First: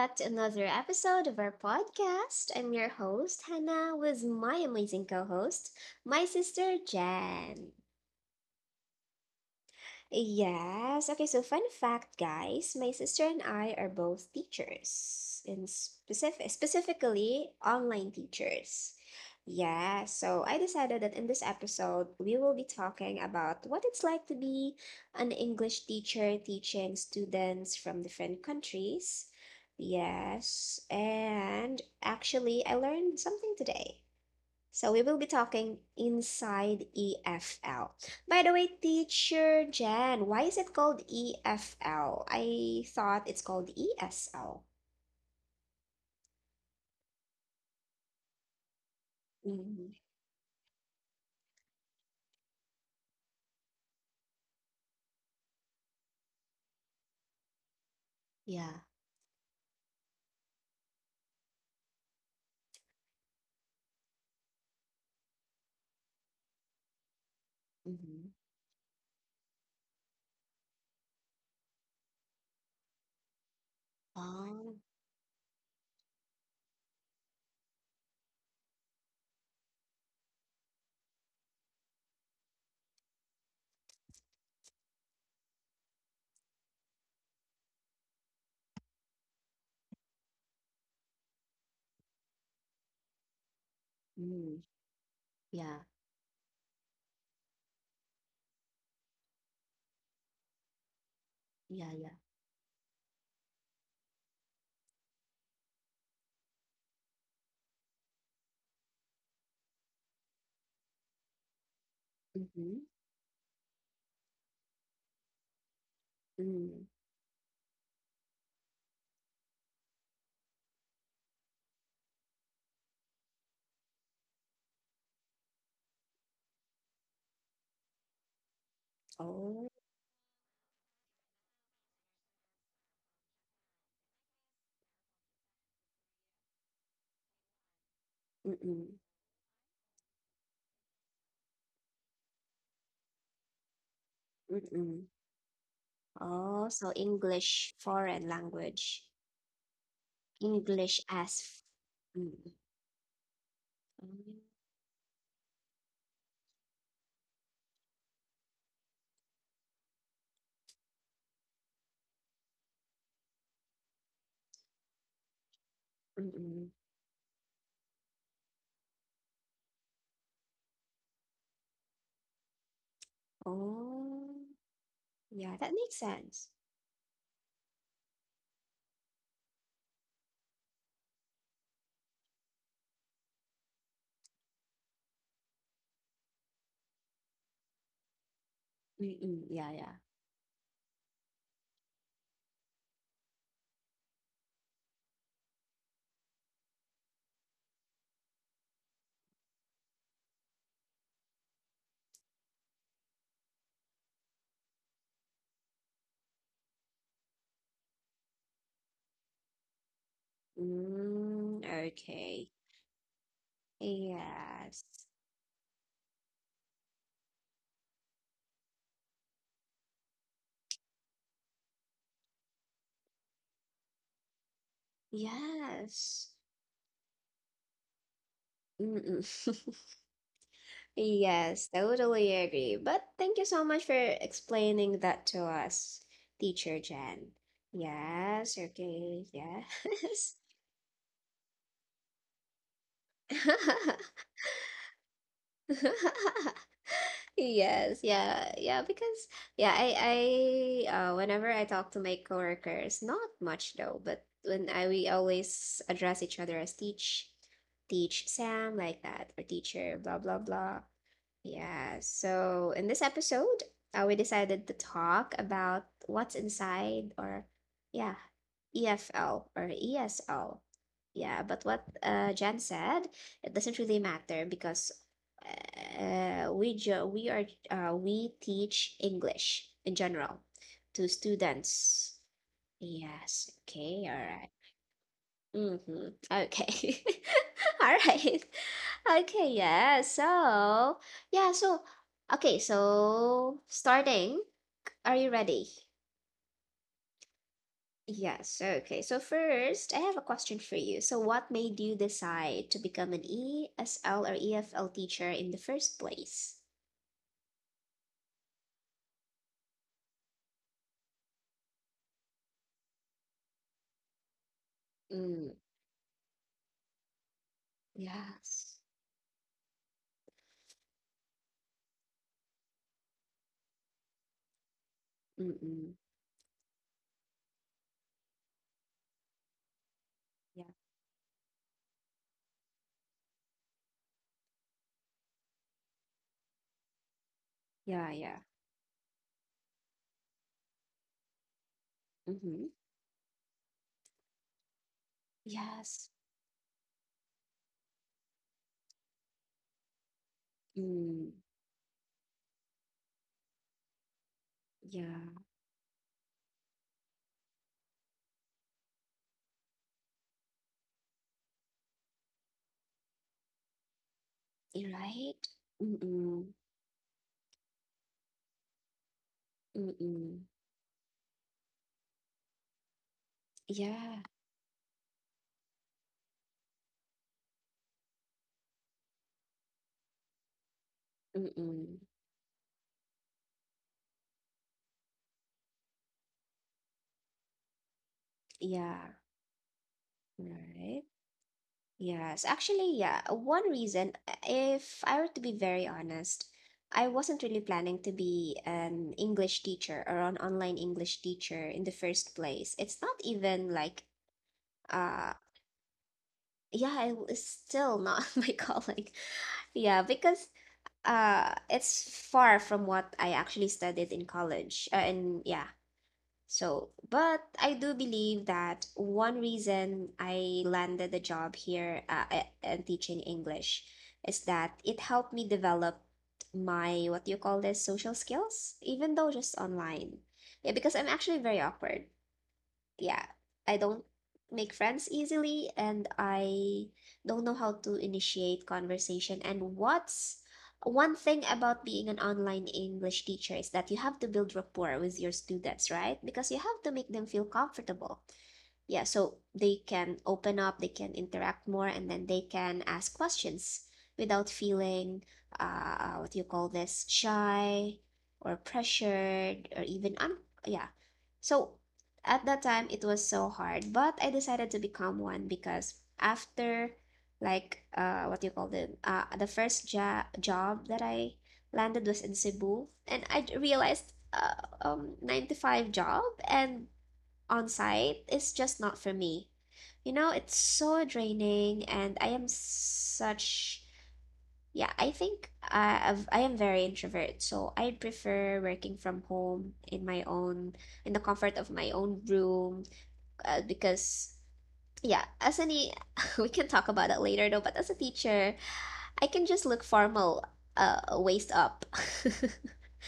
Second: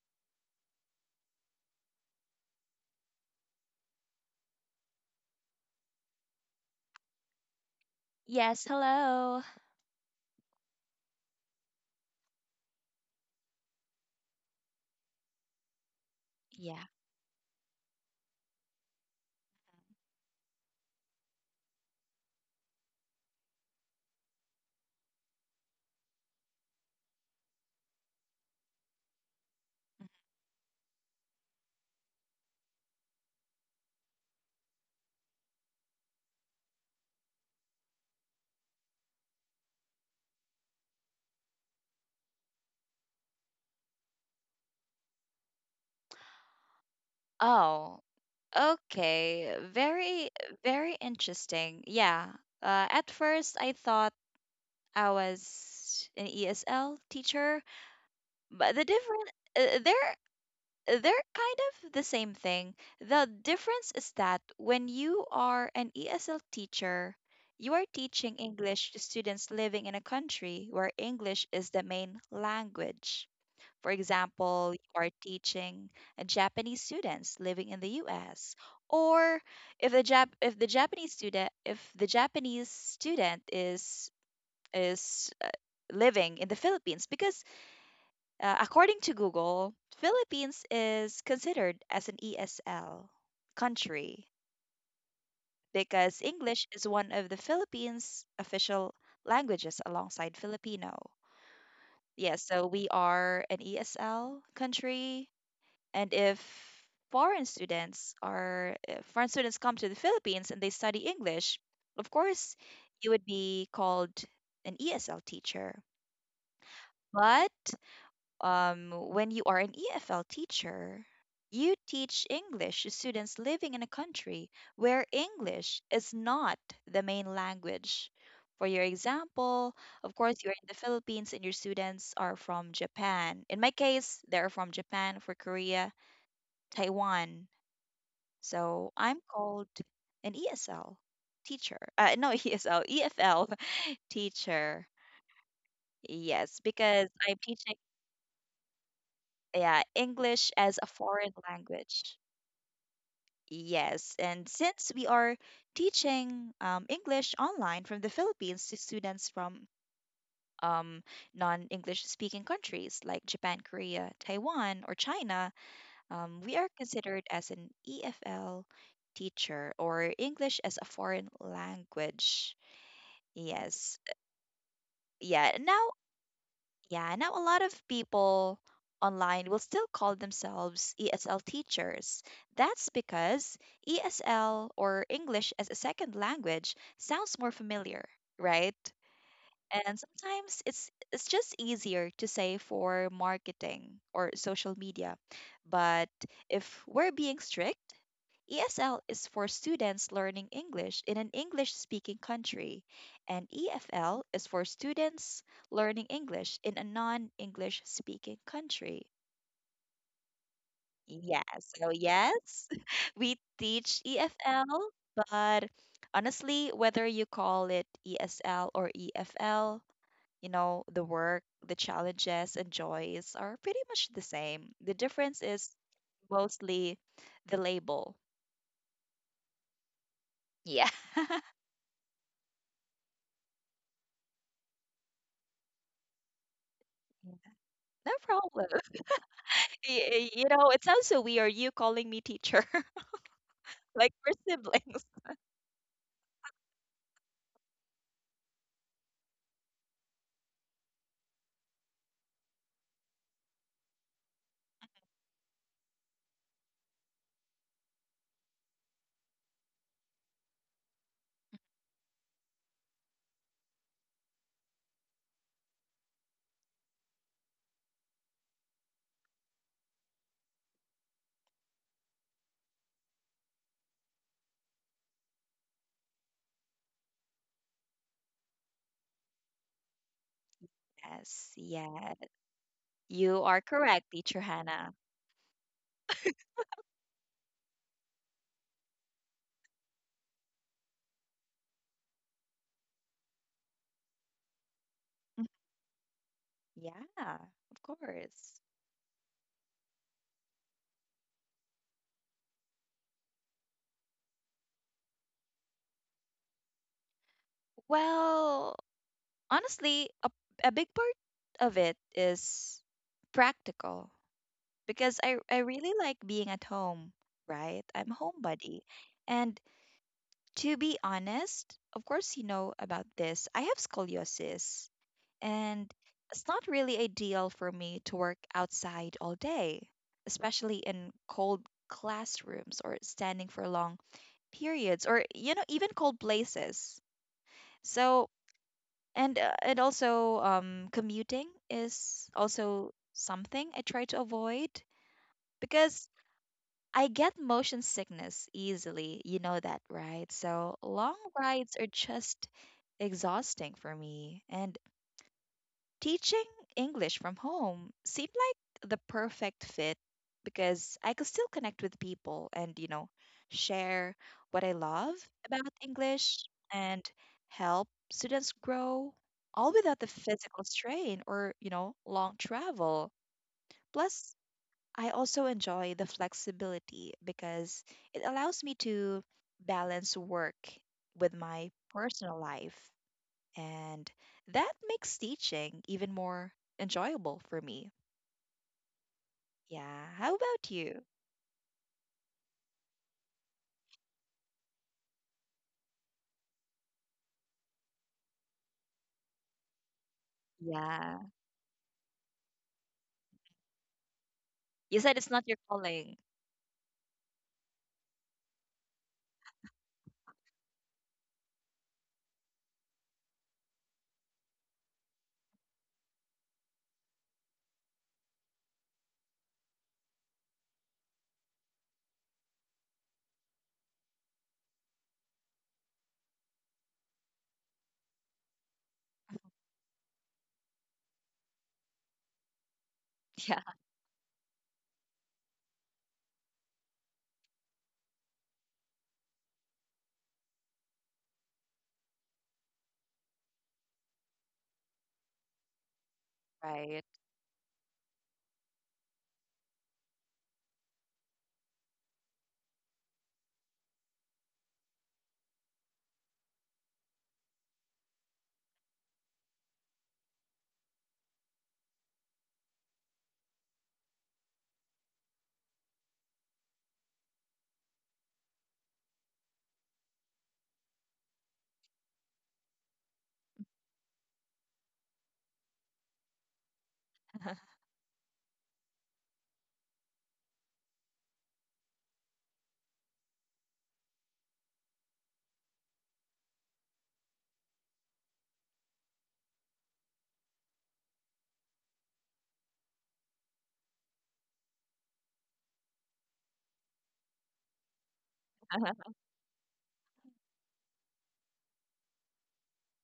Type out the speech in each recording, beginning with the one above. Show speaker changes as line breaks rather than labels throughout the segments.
back to another episode of our podcast. I'm your host, Hannah, with my amazing co host, my sister, Jan.
Yes, hello.
Yes. Okay, so fun fact, guys, my sister and I are both teachers, in specific
Yeah.
specifically online teachers. Yeah, so I decided that in this episode we will be talking about what it's like to be an English teacher teaching students from different countries. Yes, and actually I learned something today. So we will be talking inside EFL. By the way, teacher Jen, why is it called EFL? I thought it's called ESL.
Oh, okay.
Mm-hmm.
Very interesting. Yeah. At first, I thought I was an ESL teacher,
Yeah.
but the difference, uh, they're they're kind of the same thing. The difference is that when you are an ESL teacher, you are
Mm-hmm.
teaching English to students living in a country where English is the main language. For
Oh,
example, you are teaching a Japanese students living in the US, or if the Jap- if the Japanese student if the Japanese student is is uh, living in the Philippines, because according to Google, Philippines is considered as an ESL
mm.
country
Yeah.
because English is one of the Philippines' official languages alongside Filipino.
Yeah. Yeah.
Yes, so we are an ESL country. And if foreign students come to the Philippines and they study English, of course,
Mm-hmm.
you would be called an ESL teacher.
Mm.
But when you are an EFL teacher, you teach English to students living in a country where English is not the main language. For your
Oh,
example, of course, you're in the Philippines and your students are from Japan. In my case, they're from Japan, for Korea, Taiwan,
mm-mm,
so I'm called an ESL teacher. No, ESL, EFL
mm-mm.
teacher.
Oh,
Yes,
so
because I'm
English
teaching
foreign language.
yeah, English as a
English
foreign
as
language.
mm.
Yes,
Mm.
and since we are teaching English online from the Philippines to students from um, non-English speaking countries like Japan, Korea, Taiwan, or China, we
Mm-mm.
are considered as an EFL teacher or English as a foreign language. Yes.
Oh, yeah,
Yeah.
that makes
Now,
sense.
yeah, now a lot of people online will still call themselves ESL teachers. That's because ESL or English as a second language sounds more familiar, right?
Mm-mm. Yeah. Yeah.
And sometimes it's just easier to say for marketing or social media. But if we're being strict, ESL is for students learning English in an English speaking country, and EFL is for students learning English in a non English speaking country.
Mm,
Yes, so
okay.
yes, we teach
Yes.
EFL, but honestly, whether you call it ESL or EFL, you know, the work, the challenges and joys are pretty much the same. The difference is
Yes.
mostly the label.
Mm-mm.
Yeah.
Yes, totally agree. But thank you so much for explaining that to us, Teacher Jen.
Yeah. No
Yes,
problem.
okay, yes.
You know, it sounds so weird, you calling me teacher, like we're siblings.
Yes, yeah, yeah, because yeah, I whenever I talk to my coworkers, not much though, but when I we always address each other as teach, teach Sam like that, or teacher, blah blah blah. Yeah, so in this episode, we decided to talk about what's inside or, yeah, EFL or ESL. Yeah, but what Jen said, it doesn't really matter because we jo we are we teach English in general to
Yes,
students.
yes.
Yes,
You are
okay,
correct,
all right.
teacher Hannah.
Mhm. Okay. All right. Okay, yeah. Yeah, so okay, so starting, are you
Mhm.
ready?
Yeah, of
Yes,
course.
okay. So first, I have a question for you. So what made you decide to become an ESL or EFL teacher in the first place?
Well, honestly, a big part of it is practical. Because I
Mm,
I really like being at home, right? I'm
yes.
homebody. And to be honest, of course you know about this. I have scoliosis
Mm-mm.
and it's not really ideal for me to work outside all day,
Yeah.
especially in cold classrooms or standing for long periods or you know even cold places.
Yeah,
So
yeah.
and also commuting is
Mm-hmm.
also something I try to avoid
Yes.
because I get motion sickness easily. You know that, right? So long
Mm,
rides are just exhausting for me. And
yeah.
teaching English from home seemed like the perfect fit because I could still connect with people and, you know, share what I
You're
love
right.
about English
Mm-mm.
and help students grow all without the
Mm-mm.
physical strain or, you know, long travel.
Yeah.
Plus, I also enjoy the flexibility because it allows me to balance work with my
Mm-mm.
personal life, and that makes teaching even more enjoyable for me.
Yeah,
Yeah. How about
right.
you?
Yes, actually, yeah. One reason, if I were to be very honest, I wasn't really planning to be an English teacher or an online English
Yeah.
teacher in the first place. It's not even like,
You said
uh,
it's not your calling.
yeah, it was still not my calling. Yeah, because it's far from what I actually studied in college. But I do believe that one reason I landed the job here and teaching English is that it helped me develop my, what do you call this, social skills, even though just online. Yeah, because I'm actually very awkward, yeah,
Yeah.
I don't make friends easily and I don't know how to initiate conversation. And what's one thing about being an online English teacher is that you have to build rapport with your students, right? Because you have to make
Right.
them feel comfortable, yeah, so they can open up, they can interact more, and then they can ask questions without feeling, what do you call this shy or pressured or even un, yeah. So at that time it was so hard, but I decided to become one because after, like what do you call it the first job that I landed was in Cebu. And I realized 9 to 5 job and on site is just not for me. You know, it's so draining, and I am such. Yeah, I think I am very introvert, so I prefer working from home in my own, in the comfort of my own room, because yeah, as any, we can talk about it later though. But as a teacher, I can just look formal, waist up,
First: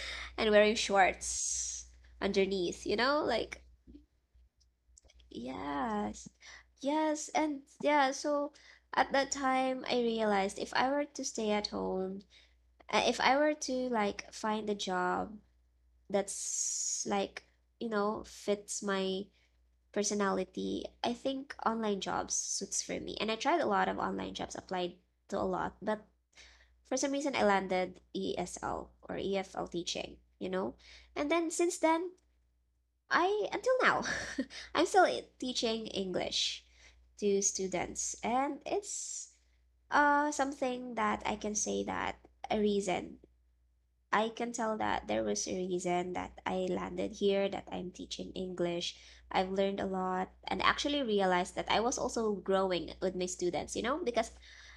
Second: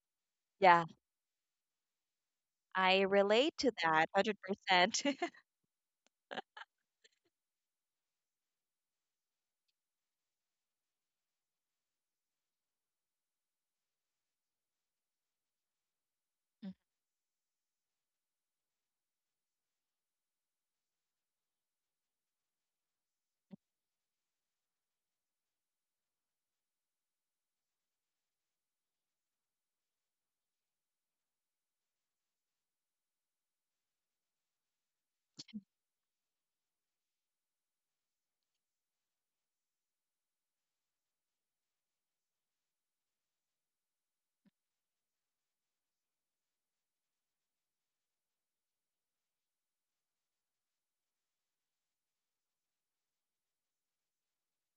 and wearing
yeah.
shorts underneath. You
I
know,
relate
like
to that 100%.
yes. Yes, and yeah, so at that time I realized if I were to stay at home, if I were to like find a job
Mm,
that's like, you know, fits my personality, I think online jobs suits for me. And I tried a lot of online jobs, applied to a lot, but for some reason I landed ESL or EFL teaching, you know? And then since then, I until now, I'm still teaching English to students, and it's something that I can say that a reason. I can tell that there was a reason that I landed here, that I'm teaching English. I've learned a lot and actually realized that I was also growing with my students, you know, because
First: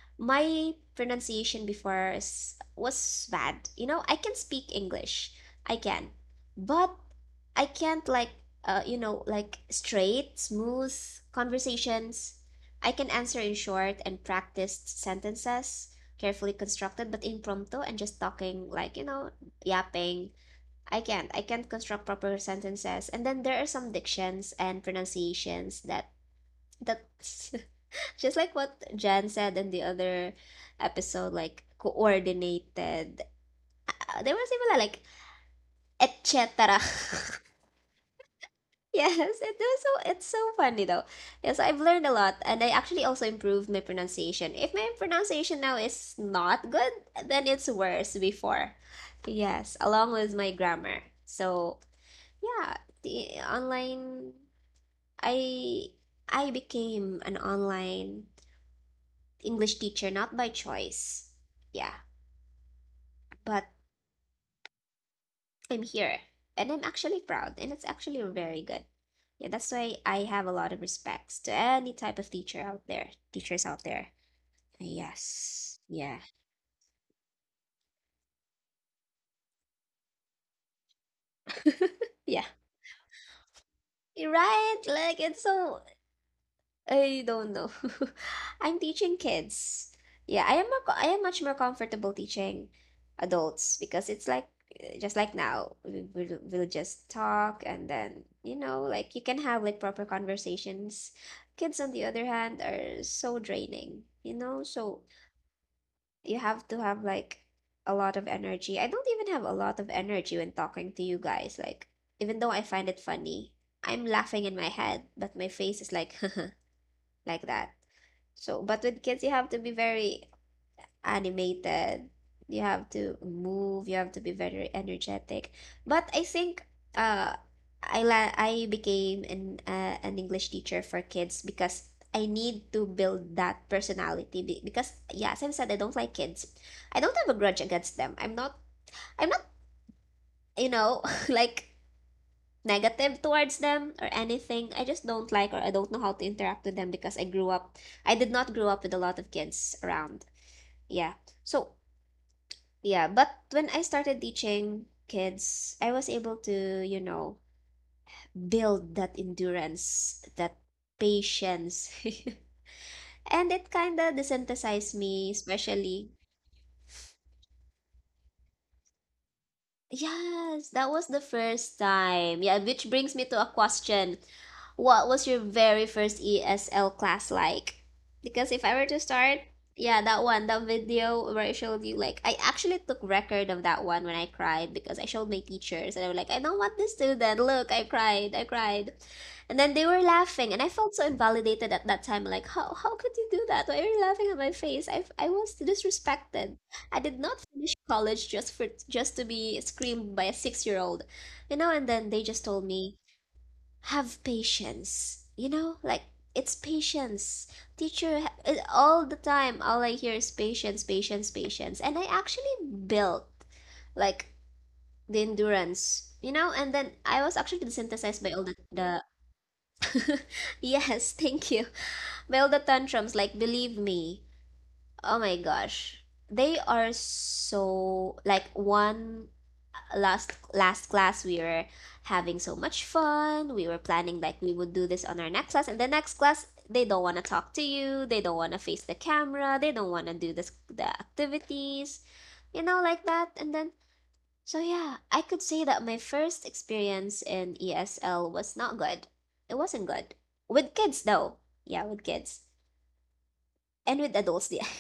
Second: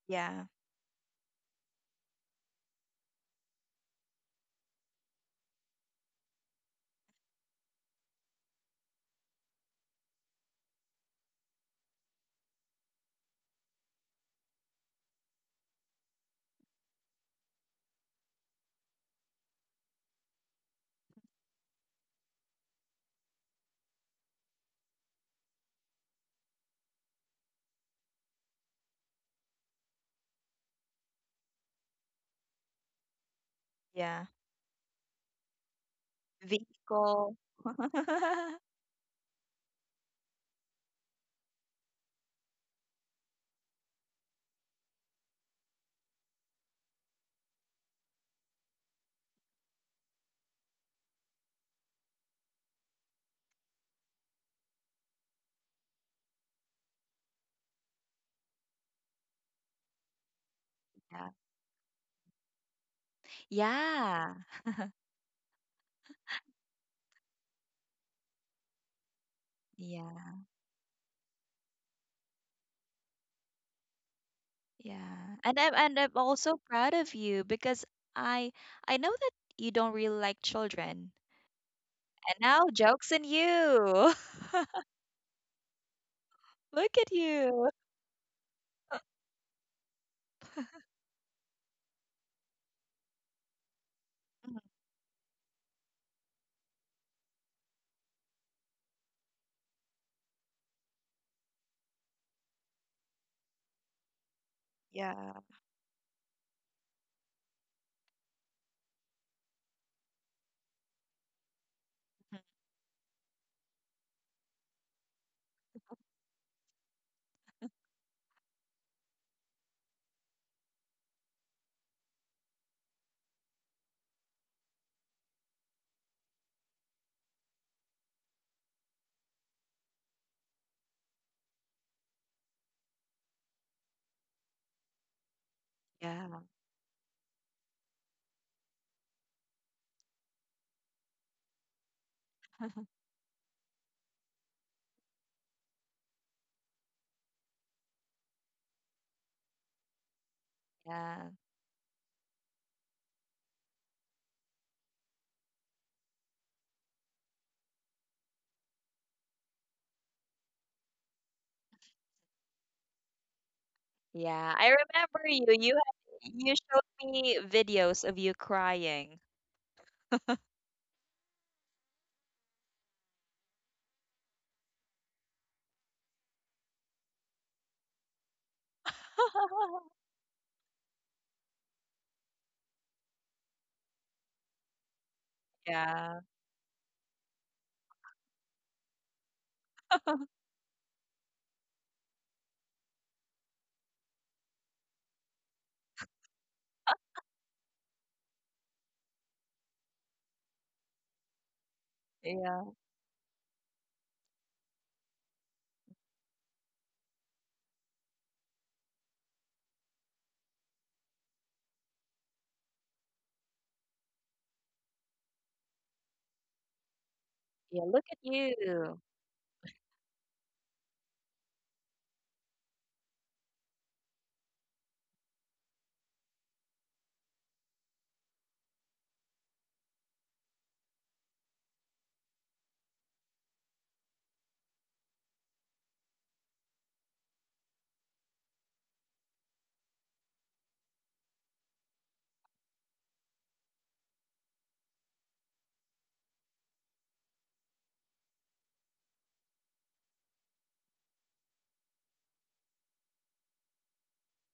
yeah.
my pronunciation before is, was bad. You know, I can speak English. I can. But I can't like, you know, like straight, smooth conversations. I can answer in short and practiced sentences, carefully constructed but impromptu and just talking like, you know, yapping. I can't. I can't construct proper sentences. And then there are some dictions and pronunciations that, that's just like what Jan said in the other episode, like coordinated.
Yeah.
There was even like et cetera.
Vehicle.
Yes, it was so, it's so funny though. Yes, I've learned a lot and I actually also improved my pronunciation. If my pronunciation now is not good, then it's worse before. Yes, along with my grammar. So, yeah, the online I I became an online English teacher not by
yeah.
choice. Yeah, but
Yeah.
I'm here and I'm actually proud and it's actually very good. Yeah, that's why I
Yeah.
have a lot of respects to any type of teacher out there, teachers out there.
Yeah. And I'm
Yes.
and I'm
Yeah.
also proud of you because I I know that you don't really like children. And
Yeah.
now jokes on you.
You're right? Like it's so,
Look at
I don't know.
you.
I'm teaching kids. Yeah, I am more, I am much more comfortable teaching adults because it's like,
Mhm.
just like now we'll just talk and then, you know, like you can have like proper conversations. Kids on the other hand are so draining, you know? So
Yeah.
you have to have like a lot of energy. I don't even have a lot of energy when talking to you guys. Like even though
Mhm.
I find it funny, I'm laughing in my head, but my face is like like that. So, but with kids, you have to be very animated. You have to move. You have to be very energetic. But I think uh, I became an English teacher for kids because I need to build that personality. Because yeah, as I've said, I don't like kids.
Yeah.
I don't have a grudge against them. I'm not. I'm not. You know, like negative towards them or anything. I just don't like, or I don't know how to interact with them because I did not grow up with a lot of kids around, yeah.
Yeah.
So yeah, but when I started teaching kids, I was able to, you know, build that endurance, that patience, and it kind of desensitized
Yeah. I
me
remember you.
especially.
You had, you showed me videos of you crying.
Yes, that was the first time. Yeah, which brings me to a question. What was your very first ESL class like? Because if I were to start, yeah, that one, that video where I showed you, like, I actually took record of that one when I cried because I showed my teachers and I was like, I don't
Yeah.
want this student. Look, I cried, I cried. And then they were laughing, and I felt so invalidated at that time. Like, how could you do that? Why are you laughing at my face? I was disrespected. I did not finish college just to be screamed by a 6-year-old. You know, and then they just told me,
Yeah.
"Have patience." You know, like it's patience. All the time all I hear is patience, patience, patience. And I actually built like the endurance, you know, and then I was actually
Yeah,
desensitized by
look
all
at
the
you.
yes, thank you. By all the tantrums, like believe me. Oh my gosh. They are so like one, last last class we were having so much fun. We were planning like we would do this on our next class, and the next class they don't want to talk to you. They don't want to face the camera. They don't want to do this the activities, you know, like that. And then so yeah, I could say that my first experience in ESL was not good. It wasn't good with kids though. Yeah, with kids and with adults. Yeah.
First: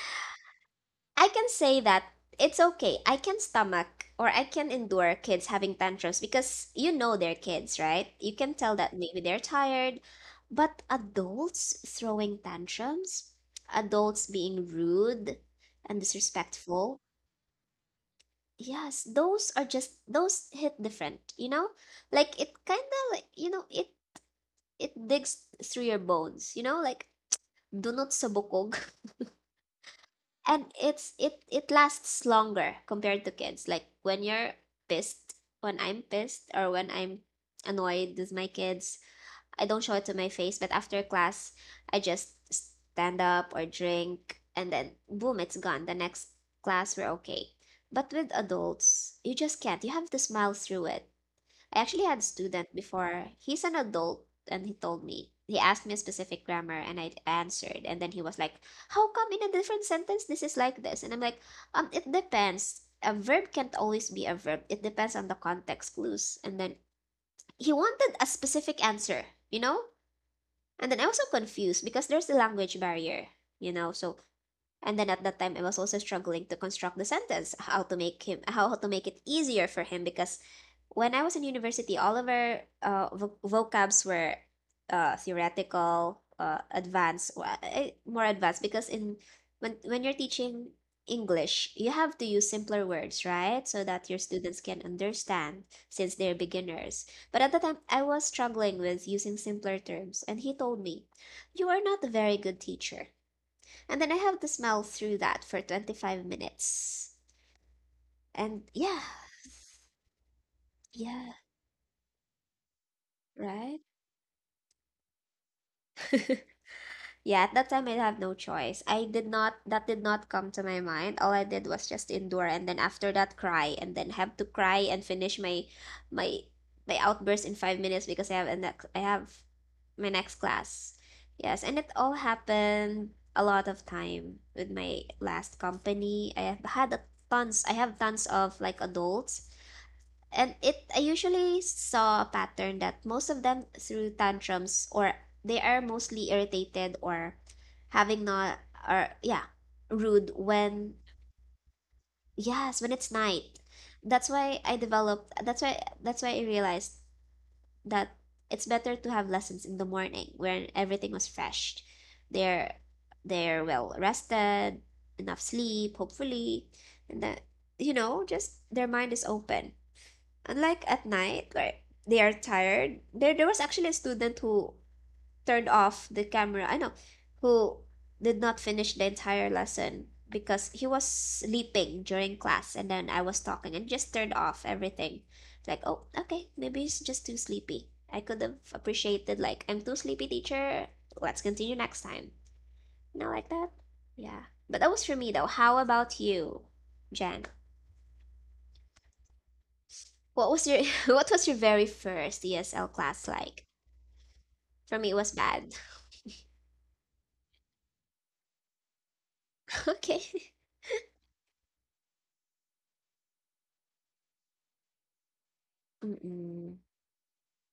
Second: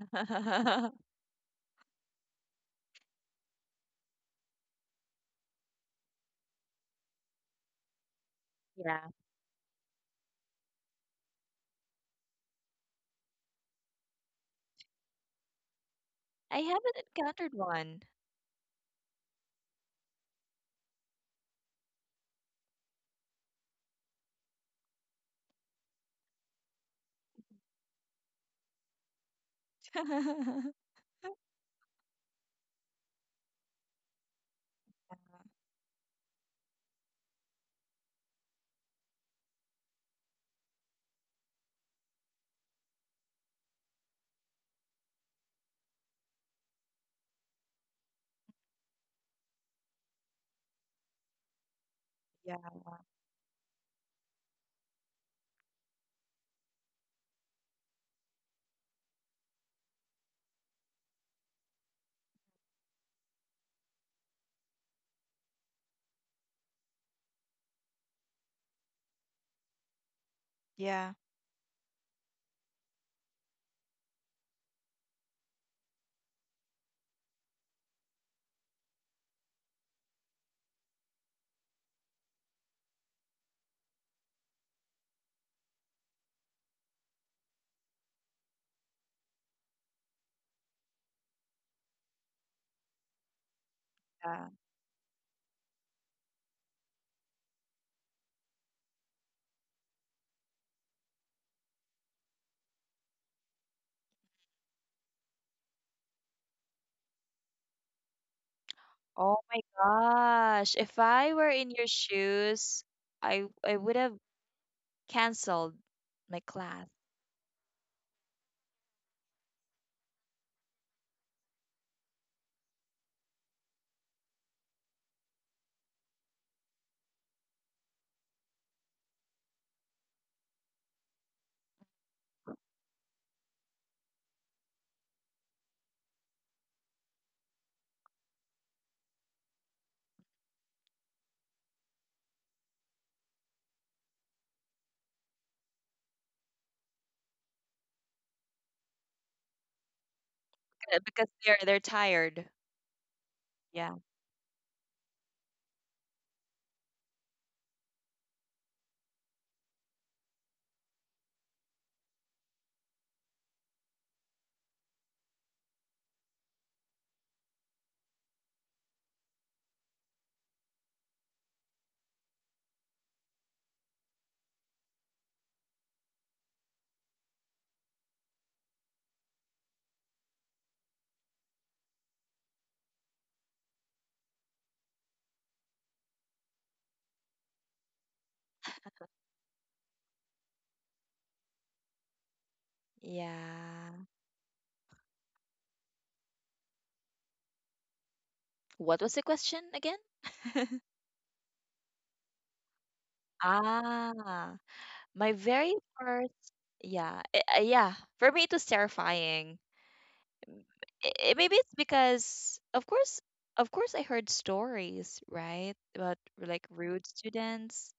I can say that it's okay. I can stomach or I can endure kids having tantrums because you know they're kids, right? You can tell that
Yeah.
maybe they're tired. But adults throwing tantrums, adults being rude and
I haven't
disrespectful,
encountered one.
yes, those are just, those hit different, you know? Like it kind of like, you know, it digs through your bones, you know? Like dunot sa bukog. And it's, it lasts longer compared to kids. Like when you're pissed, when I'm pissed, or when I'm annoyed with my kids, I don't show it to my face, but after class I just stand up or drink and then boom, it's gone. The next class we're okay. But with adults you just can't, you have to smile through it. I actually had a
Yeah.
student before. He's an adult, and he told me, he asked me a specific grammar, and I answered. And then he was like, "How come in a different sentence this is like this?" And I'm like, "It depends. A verb can't always be a verb, it depends on the context clues." And then he wanted a specific answer, you know? And
Yeah.
then I was so confused because there's the language barrier, you know? So and then at that time, I was also struggling to construct the sentence, how to make him, how to make it easier for him, because when I was in university, all of our vocabs were theoretical, advanced, more advanced, because in when you're teaching English, you have to use simpler words, right? So that your
Yeah.
students can understand since they're beginners. But at the time, I was struggling with using simpler terms, and he told me, "You are not a very good teacher." And then I have to smell through that for 25 minutes. And yeah,
Oh my gosh. If I were
yeah,
in your shoes, I would
right?
have canceled my class
Yeah, at that time I have no choice. I did not, that did not come to my mind. All I did was just endure and then after that cry and then have to cry and finish my my outburst in 5 minutes because I have a next I have my next class. Yes, and it all happened a lot of time with my last company. I have tons of like adults. And it I usually saw a pattern that most of them through tantrums or they are mostly irritated or having not or yeah, rude when
because they're tired.
yes, when it's night.
Yeah.
That's why I realized that it's better to have lessons in the morning when everything was fresh. They're they're well rested, enough sleep, hopefully, and that you know, just their mind is open. Unlike at night, where they are tired, there was actually a student who turned off the camera. I know, who did not finish the entire lesson because he was sleeping during class, and then I was talking and just turned off everything. Like, oh, okay, maybe he's just too sleepy. I could have appreciated like, "I'm too sleepy, teacher. Let's continue next time." Not like that.
Yeah.
Yeah. But that was for me though. How about you, Jan?
What was the question again?
What was your what was your very first ESL class like?
Ah,
For
my
me, it was
very
bad.
first, yeah, yeah. For me, it was terrifying.
Okay.
M- Maybe it's because, of course, I heard stories, right, about like
Mm-mm.
rude students.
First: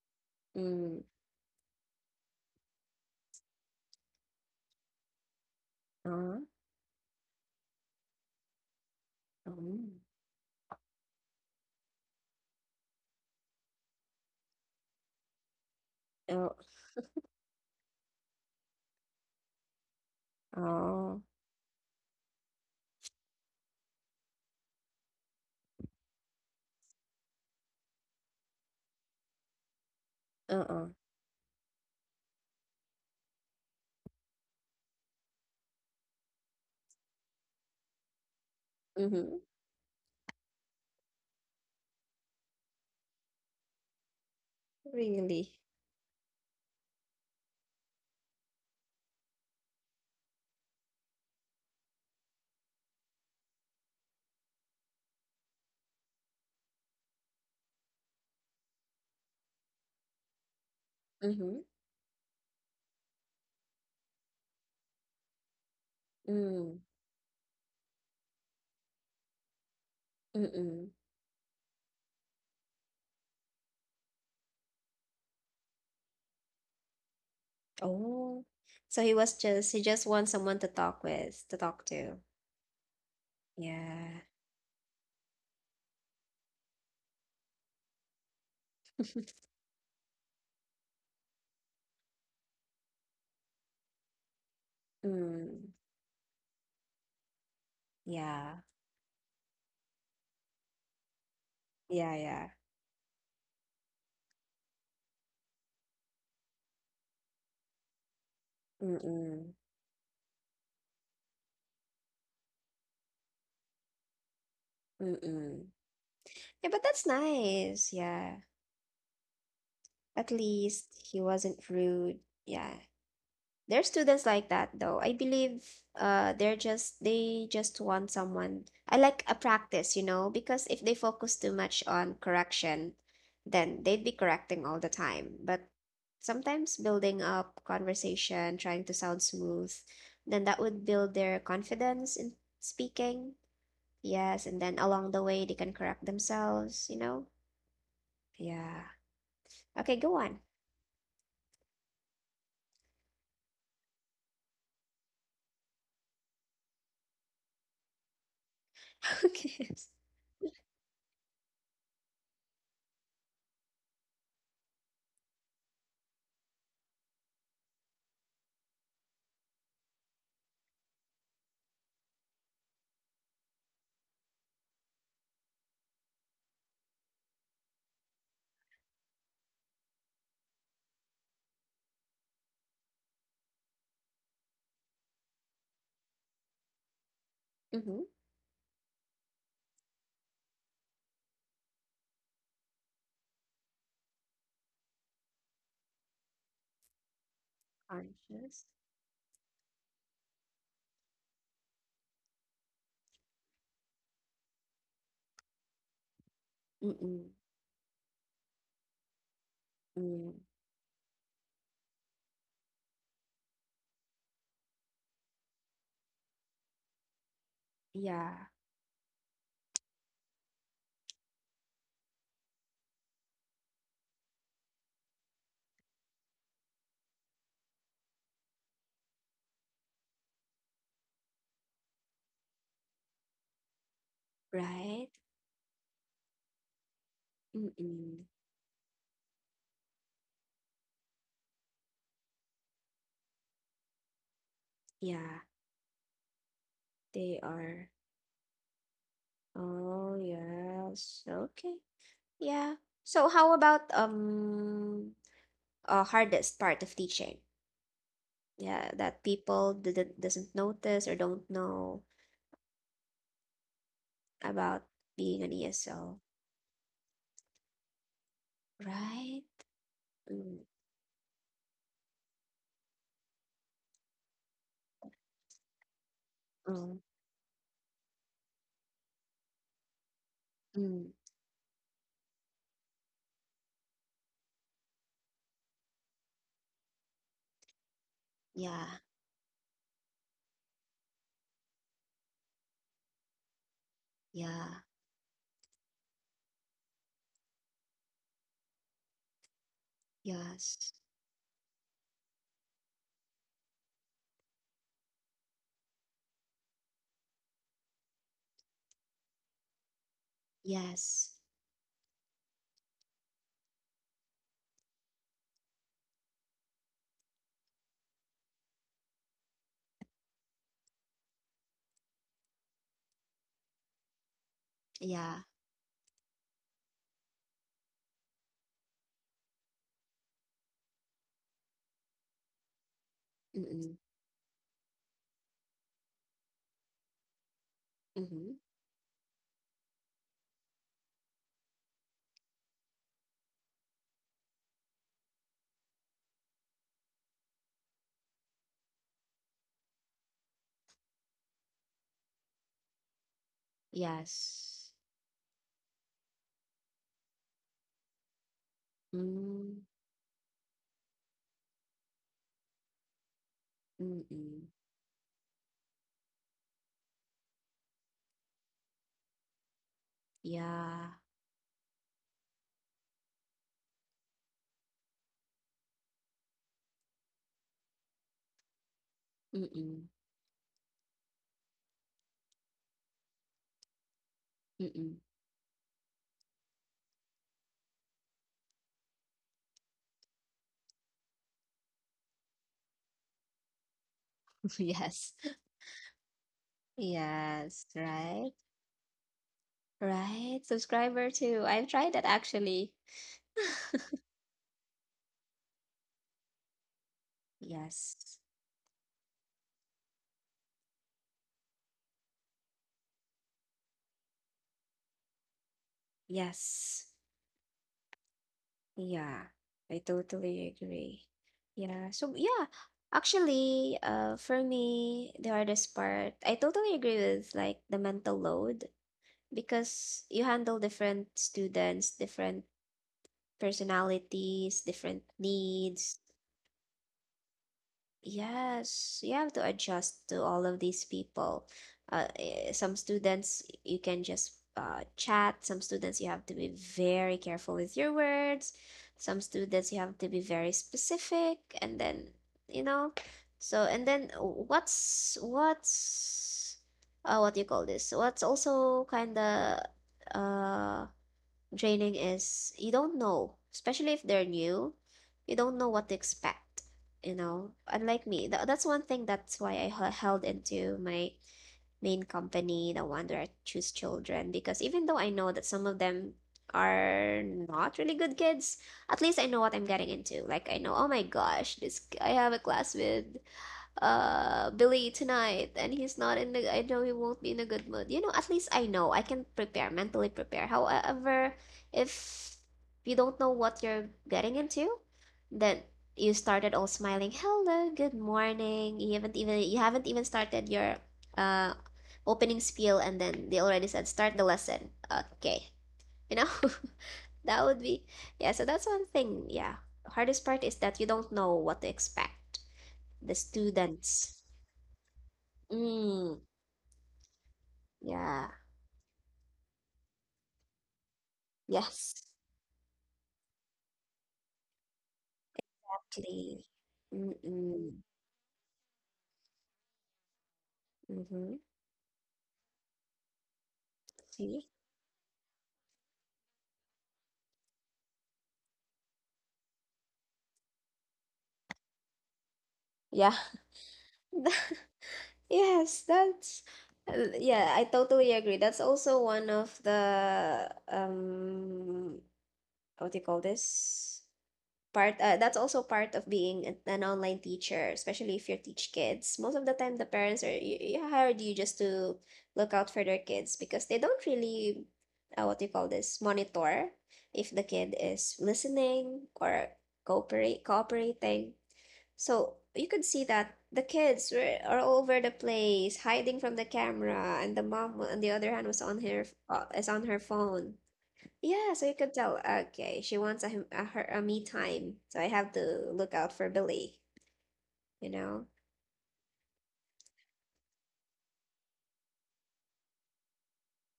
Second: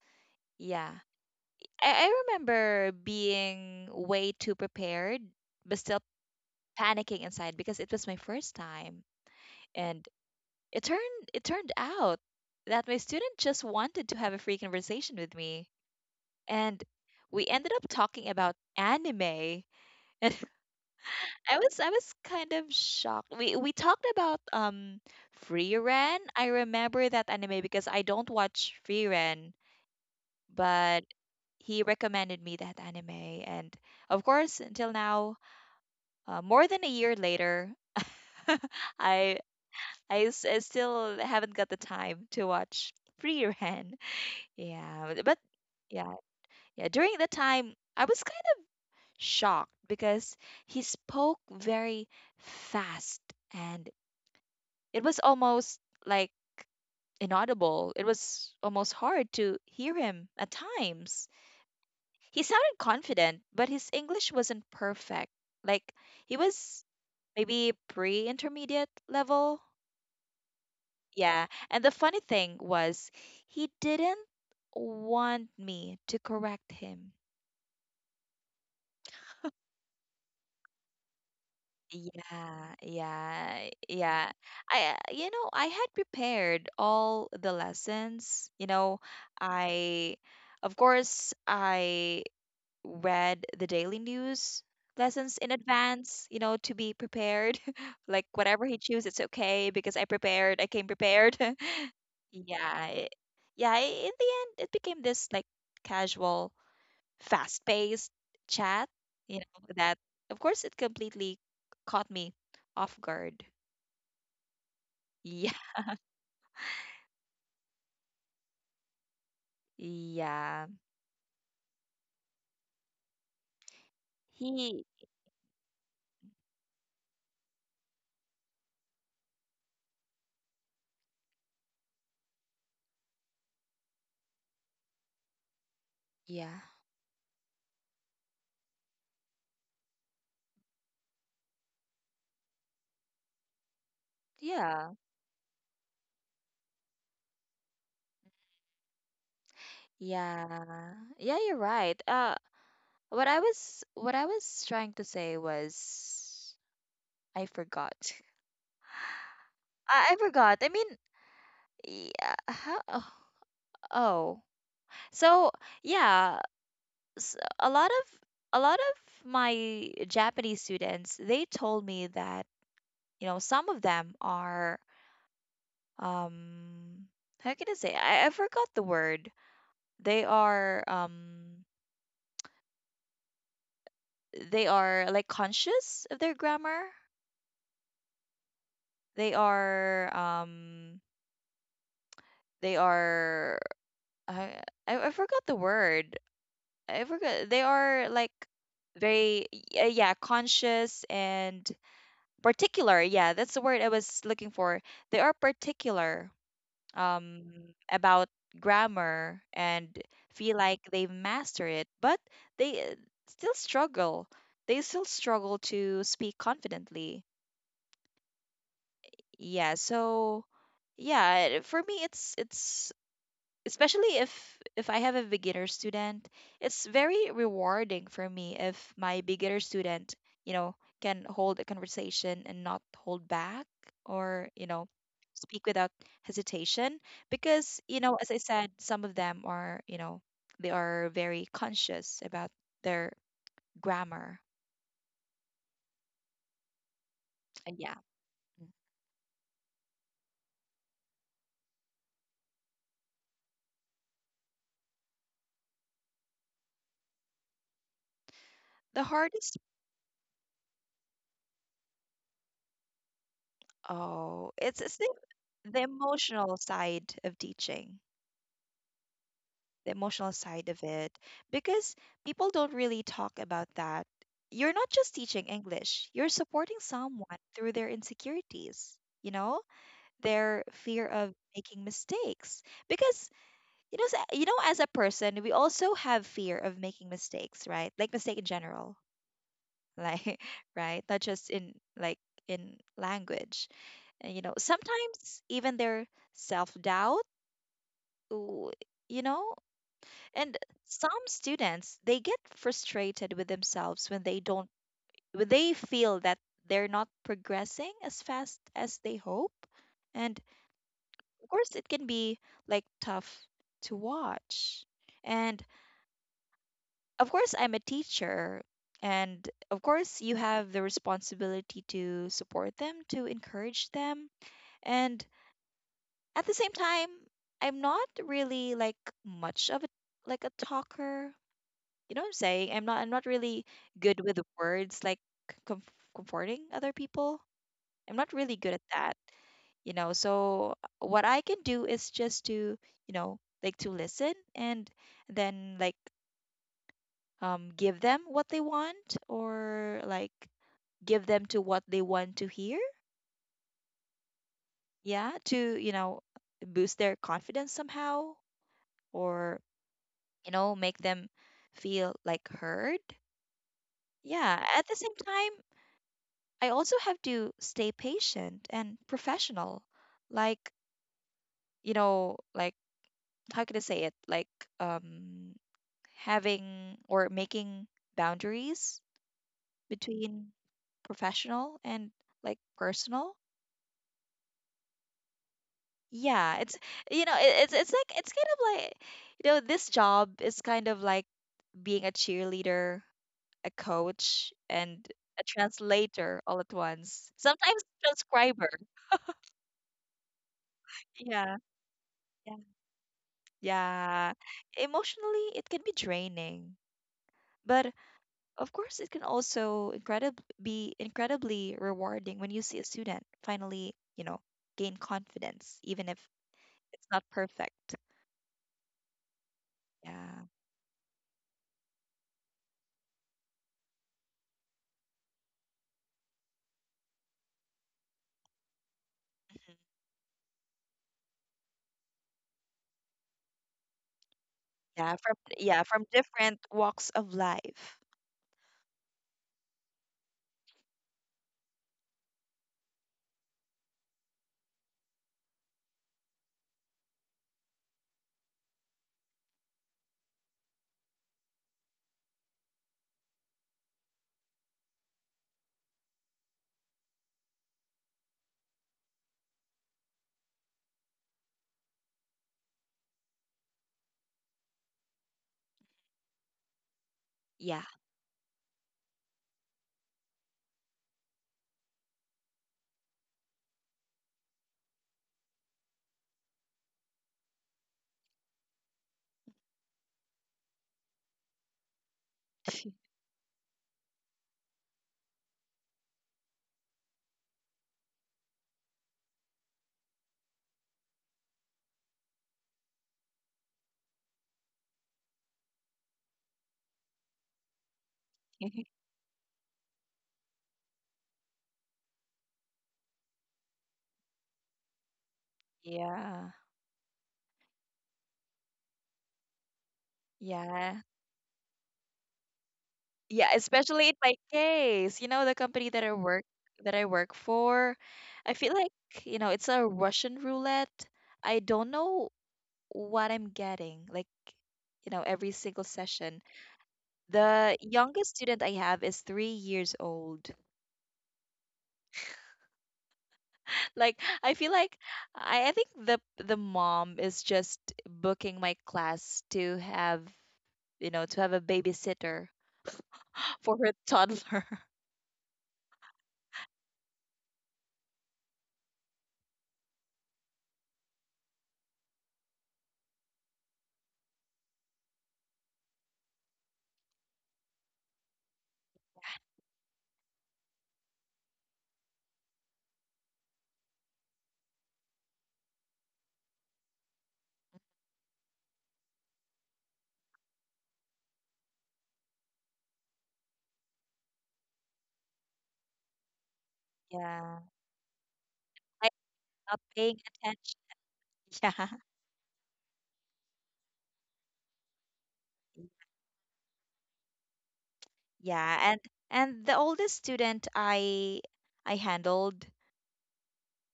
Yeah,
Mm.
I remember being way too prepared, but still
Uh,
panicking inside because it was my first time.
um.
And it turned out that my student just wanted to have a free conversation with me.
Oh.
And we ended up talking about anime. And
Oh.
I was kind of shocked. We talked about Ren. I remember that anime because I don't watch Ren,
Uh-uh.
but he recommended me that anime and of course, until now, more than a year later, I,
Mm-hmm.
I still haven't got the time to watch Free Ran. Yeah, but
Really.
yeah, yeah. During the time, I was kind of shocked because he spoke very fast, and it was almost like inaudible. It was almost hard to hear him at times.
Mm-hmm.
He sounded confident, but his English wasn't perfect. Like he
Mm.
was maybe pre intermediate level.
Mm-mm.
Yeah. And the funny thing was, he didn't want me to correct him.
Oh. So he was just he just wants someone to talk with, to talk to.
Yeah, yeah,
Yeah.
yeah. You know, I had prepared all the lessons. You know, I, of course, I read the daily news lessons in
Mm.
advance, you know, to be prepared. like
Yeah.
whatever he chooses, it's okay because I prepared, I came prepared.
Yeah, yeah.
yeah. It, yeah, in the end it became this like casual, fast-paced chat, you
Mm-mm.
know, that of course it completely caught me off guard. Yeah.
Mm-mm. Yeah, but that's nice. Yeah. At
Yeah.
least he wasn't rude. Yeah. There's students like that
He
though. I believe they're just they just want someone I like a practice, you know, because if they focus too much on correction, then they'd be correcting all the time. But
yeah.
sometimes building up conversation, trying to sound smooth, then that would build their confidence in speaking. Yes, and then
Yeah.
along the way they can correct themselves, you know? Yeah. Okay, go on.
Yeah. Yeah, you're right. Uh, what I was trying to say was I forgot.
Okay.
I forgot. I mean, yeah, how, oh. Oh. So, yeah, s a lot of my Japanese students, they told me that, you know, some of them are um how can I say? I forgot the word. They are um they are like conscious of their grammar.
Mhm,
They are um they are I I forgot the word. I forgot. They are like
conscious?
yeah, conscious and particular. Yeah, that's the word I was looking for. They are particular
Mm,
um about grammar and
yeah.
feel like they've mastered it, but they still struggle. They still struggle to speak confidently.
Yeah,
Yeah, so yeah, for me it's especially if I have a beginner student, it's very rewarding for me if my beginner student, you know, can hold a conversation and not hold back or, you know,
right?
speak without hesitation because, you know,
Mm-mm.
as I said, some of them are, you know, they are very conscious about their grammar.
Yeah, they
And
are.
yeah,
Oh, yes. Okay. Yeah. So how about hardest part of teaching? Yeah,
the
that
hardest,
people didn't doesn't notice or don't know
oh,
about
it's
being an
the
ESL,
emotional side of teaching.
right?
The emotional
Mm,
side of it because people don't really talk about that. You're not just teaching English, you're supporting
mm,
someone through their insecurities, you know, their fear
mm.
of making mistakes. Because you know, you know as a person, we also have fear of making mistakes, right? Like mistake in general,
Yeah,
like right? Not just in like in language. And, you know,
yeah,
sometimes even their self-doubt, you know. And
yes,
some students, they get frustrated with themselves when they don't when they feel that they're not progressing as fast as they hope. And
yes,
of course it can be like tough to watch. And of course I'm a teacher and of course you have the responsibility to support them, to encourage them. And
yeah,
at the same time, I'm not really like much of a like a talker, you know what I'm saying? I'm not really
mm-mm,
good with words like com- comforting other people. I'm not really
mm-hmm,
good at that, you know. So what I can do is just to, you know, like to listen and then like give them what they want or like give them to what they want to hear.
yes,
Yeah, to, you know, boost their confidence somehow or,
mm,
you know, make them feel like heard. Yeah,
mm-mm,
at the same time, I also have to stay patient and professional. Like,
yeah.
you know, like how can I say it? Like um having or making boundaries
Mm-mm.
between professional and like personal.
Mm-mm.
Yeah, it's you know, it's like it's kind of like you know, this job is kind of like being a cheerleader, a coach, and
Yes.
a translator all at once. Sometimes
Yes. Right.
transcriber.
Right. Subscriber
Yeah.
too. I've tried that actually.
Yeah, emotionally, it can be draining, but
Yes.
of course, it can also incredib be incredibly rewarding when you see a student finally, you know, gain confidence, even if it's
Yes.
not perfect.
Yeah. I
Yeah.
totally agree. Yeah. So yeah. Actually, for me, the hardest part, I totally agree with like the mental load
Mhm.
because you handle different students, different personalities, different
Yeah, from
needs.
different walks of life.
Yes, you have to adjust to all of these people. Some students you can just chat. Some students you have to be very careful with your words. Some students you have to be very specific, and then you know. So and then what do you call this? What's also kind of uh draining is you don't know, especially if they're new, you don't know what to expect, you know.
Yeah.
Unlike me, that's one thing that's why I held into my main company, the one where I choose children, because even though I know that some of them are not really good kids, at least I know what I'm getting into. Like I know, oh my gosh, this I have a class with Billy tonight and he's not in the I know he won't be in a good mood. You know, at least I know I can prepare, mentally prepare. However, if you don't know what you're getting into, then you started all smiling, "Hello, good morning." You haven't even started your uh opening spiel and then they already said start the lesson. Okay. You know,
Yeah.
that would be yeah, so that's one thing. Yeah. Hardest part is that
Yeah.
you don't know what to expect. The
Yeah, especially in my
students.
case, you know, the company
Mm,
that I work for,
yeah.
I feel like, you know, it's a Russian roulette. I don't
Yes.
know what I'm getting, like, you know, every single session.
Clean.
The
Mm-mm.
youngest student I have is 3 years old.
Mm-hmm.
Like, I
See?
feel like I think the mom is just booking my class to have a babysitter
Yeah.
for her toddler.
Yes, that's yeah, I totally agree. That's also one of the what do you call this? Part that's also part of being an online teacher, especially if you teach kids. Most of the time the parents are you hired you just to look out for their kids because they don't really what do you call this, monitor if the kid is listening or cooperate cooperating. So you could see that the kids were are all over the place hiding from the camera and the
Yeah.
mom on the other hand was on
I'm
her
not
is on her
paying
phone.
attention.
Yeah, so
Yeah.
you could tell, okay, she wants a, him- a her a me time, so I have to look out for Billy, you know?
Yeah, and the oldest student I handled.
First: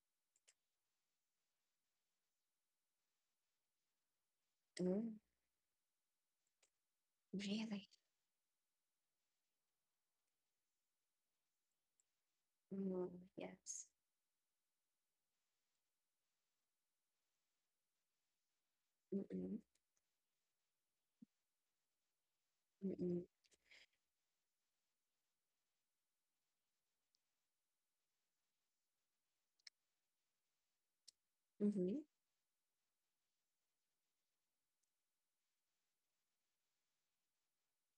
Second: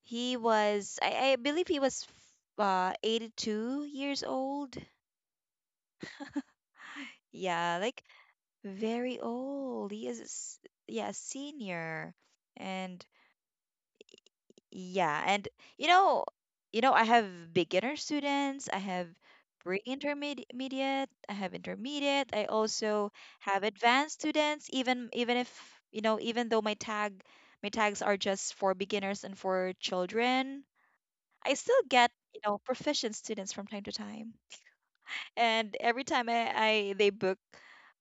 He was, I believe he was 82 years old.
Mm,
Yeah,
really?
like very old. He is, a s- Yeah, a senior. And
Mm, yes.
yeah, and you know, you know, I have beginner students, I have
Mm-mm,
pre-intermediate, I have intermediate, I also
mm-mm,
have advanced students, even if, you know, even though my tags are just for beginners and for children. I still
mm-hmm.
get, you know, proficient students from time to time. And every time I they book,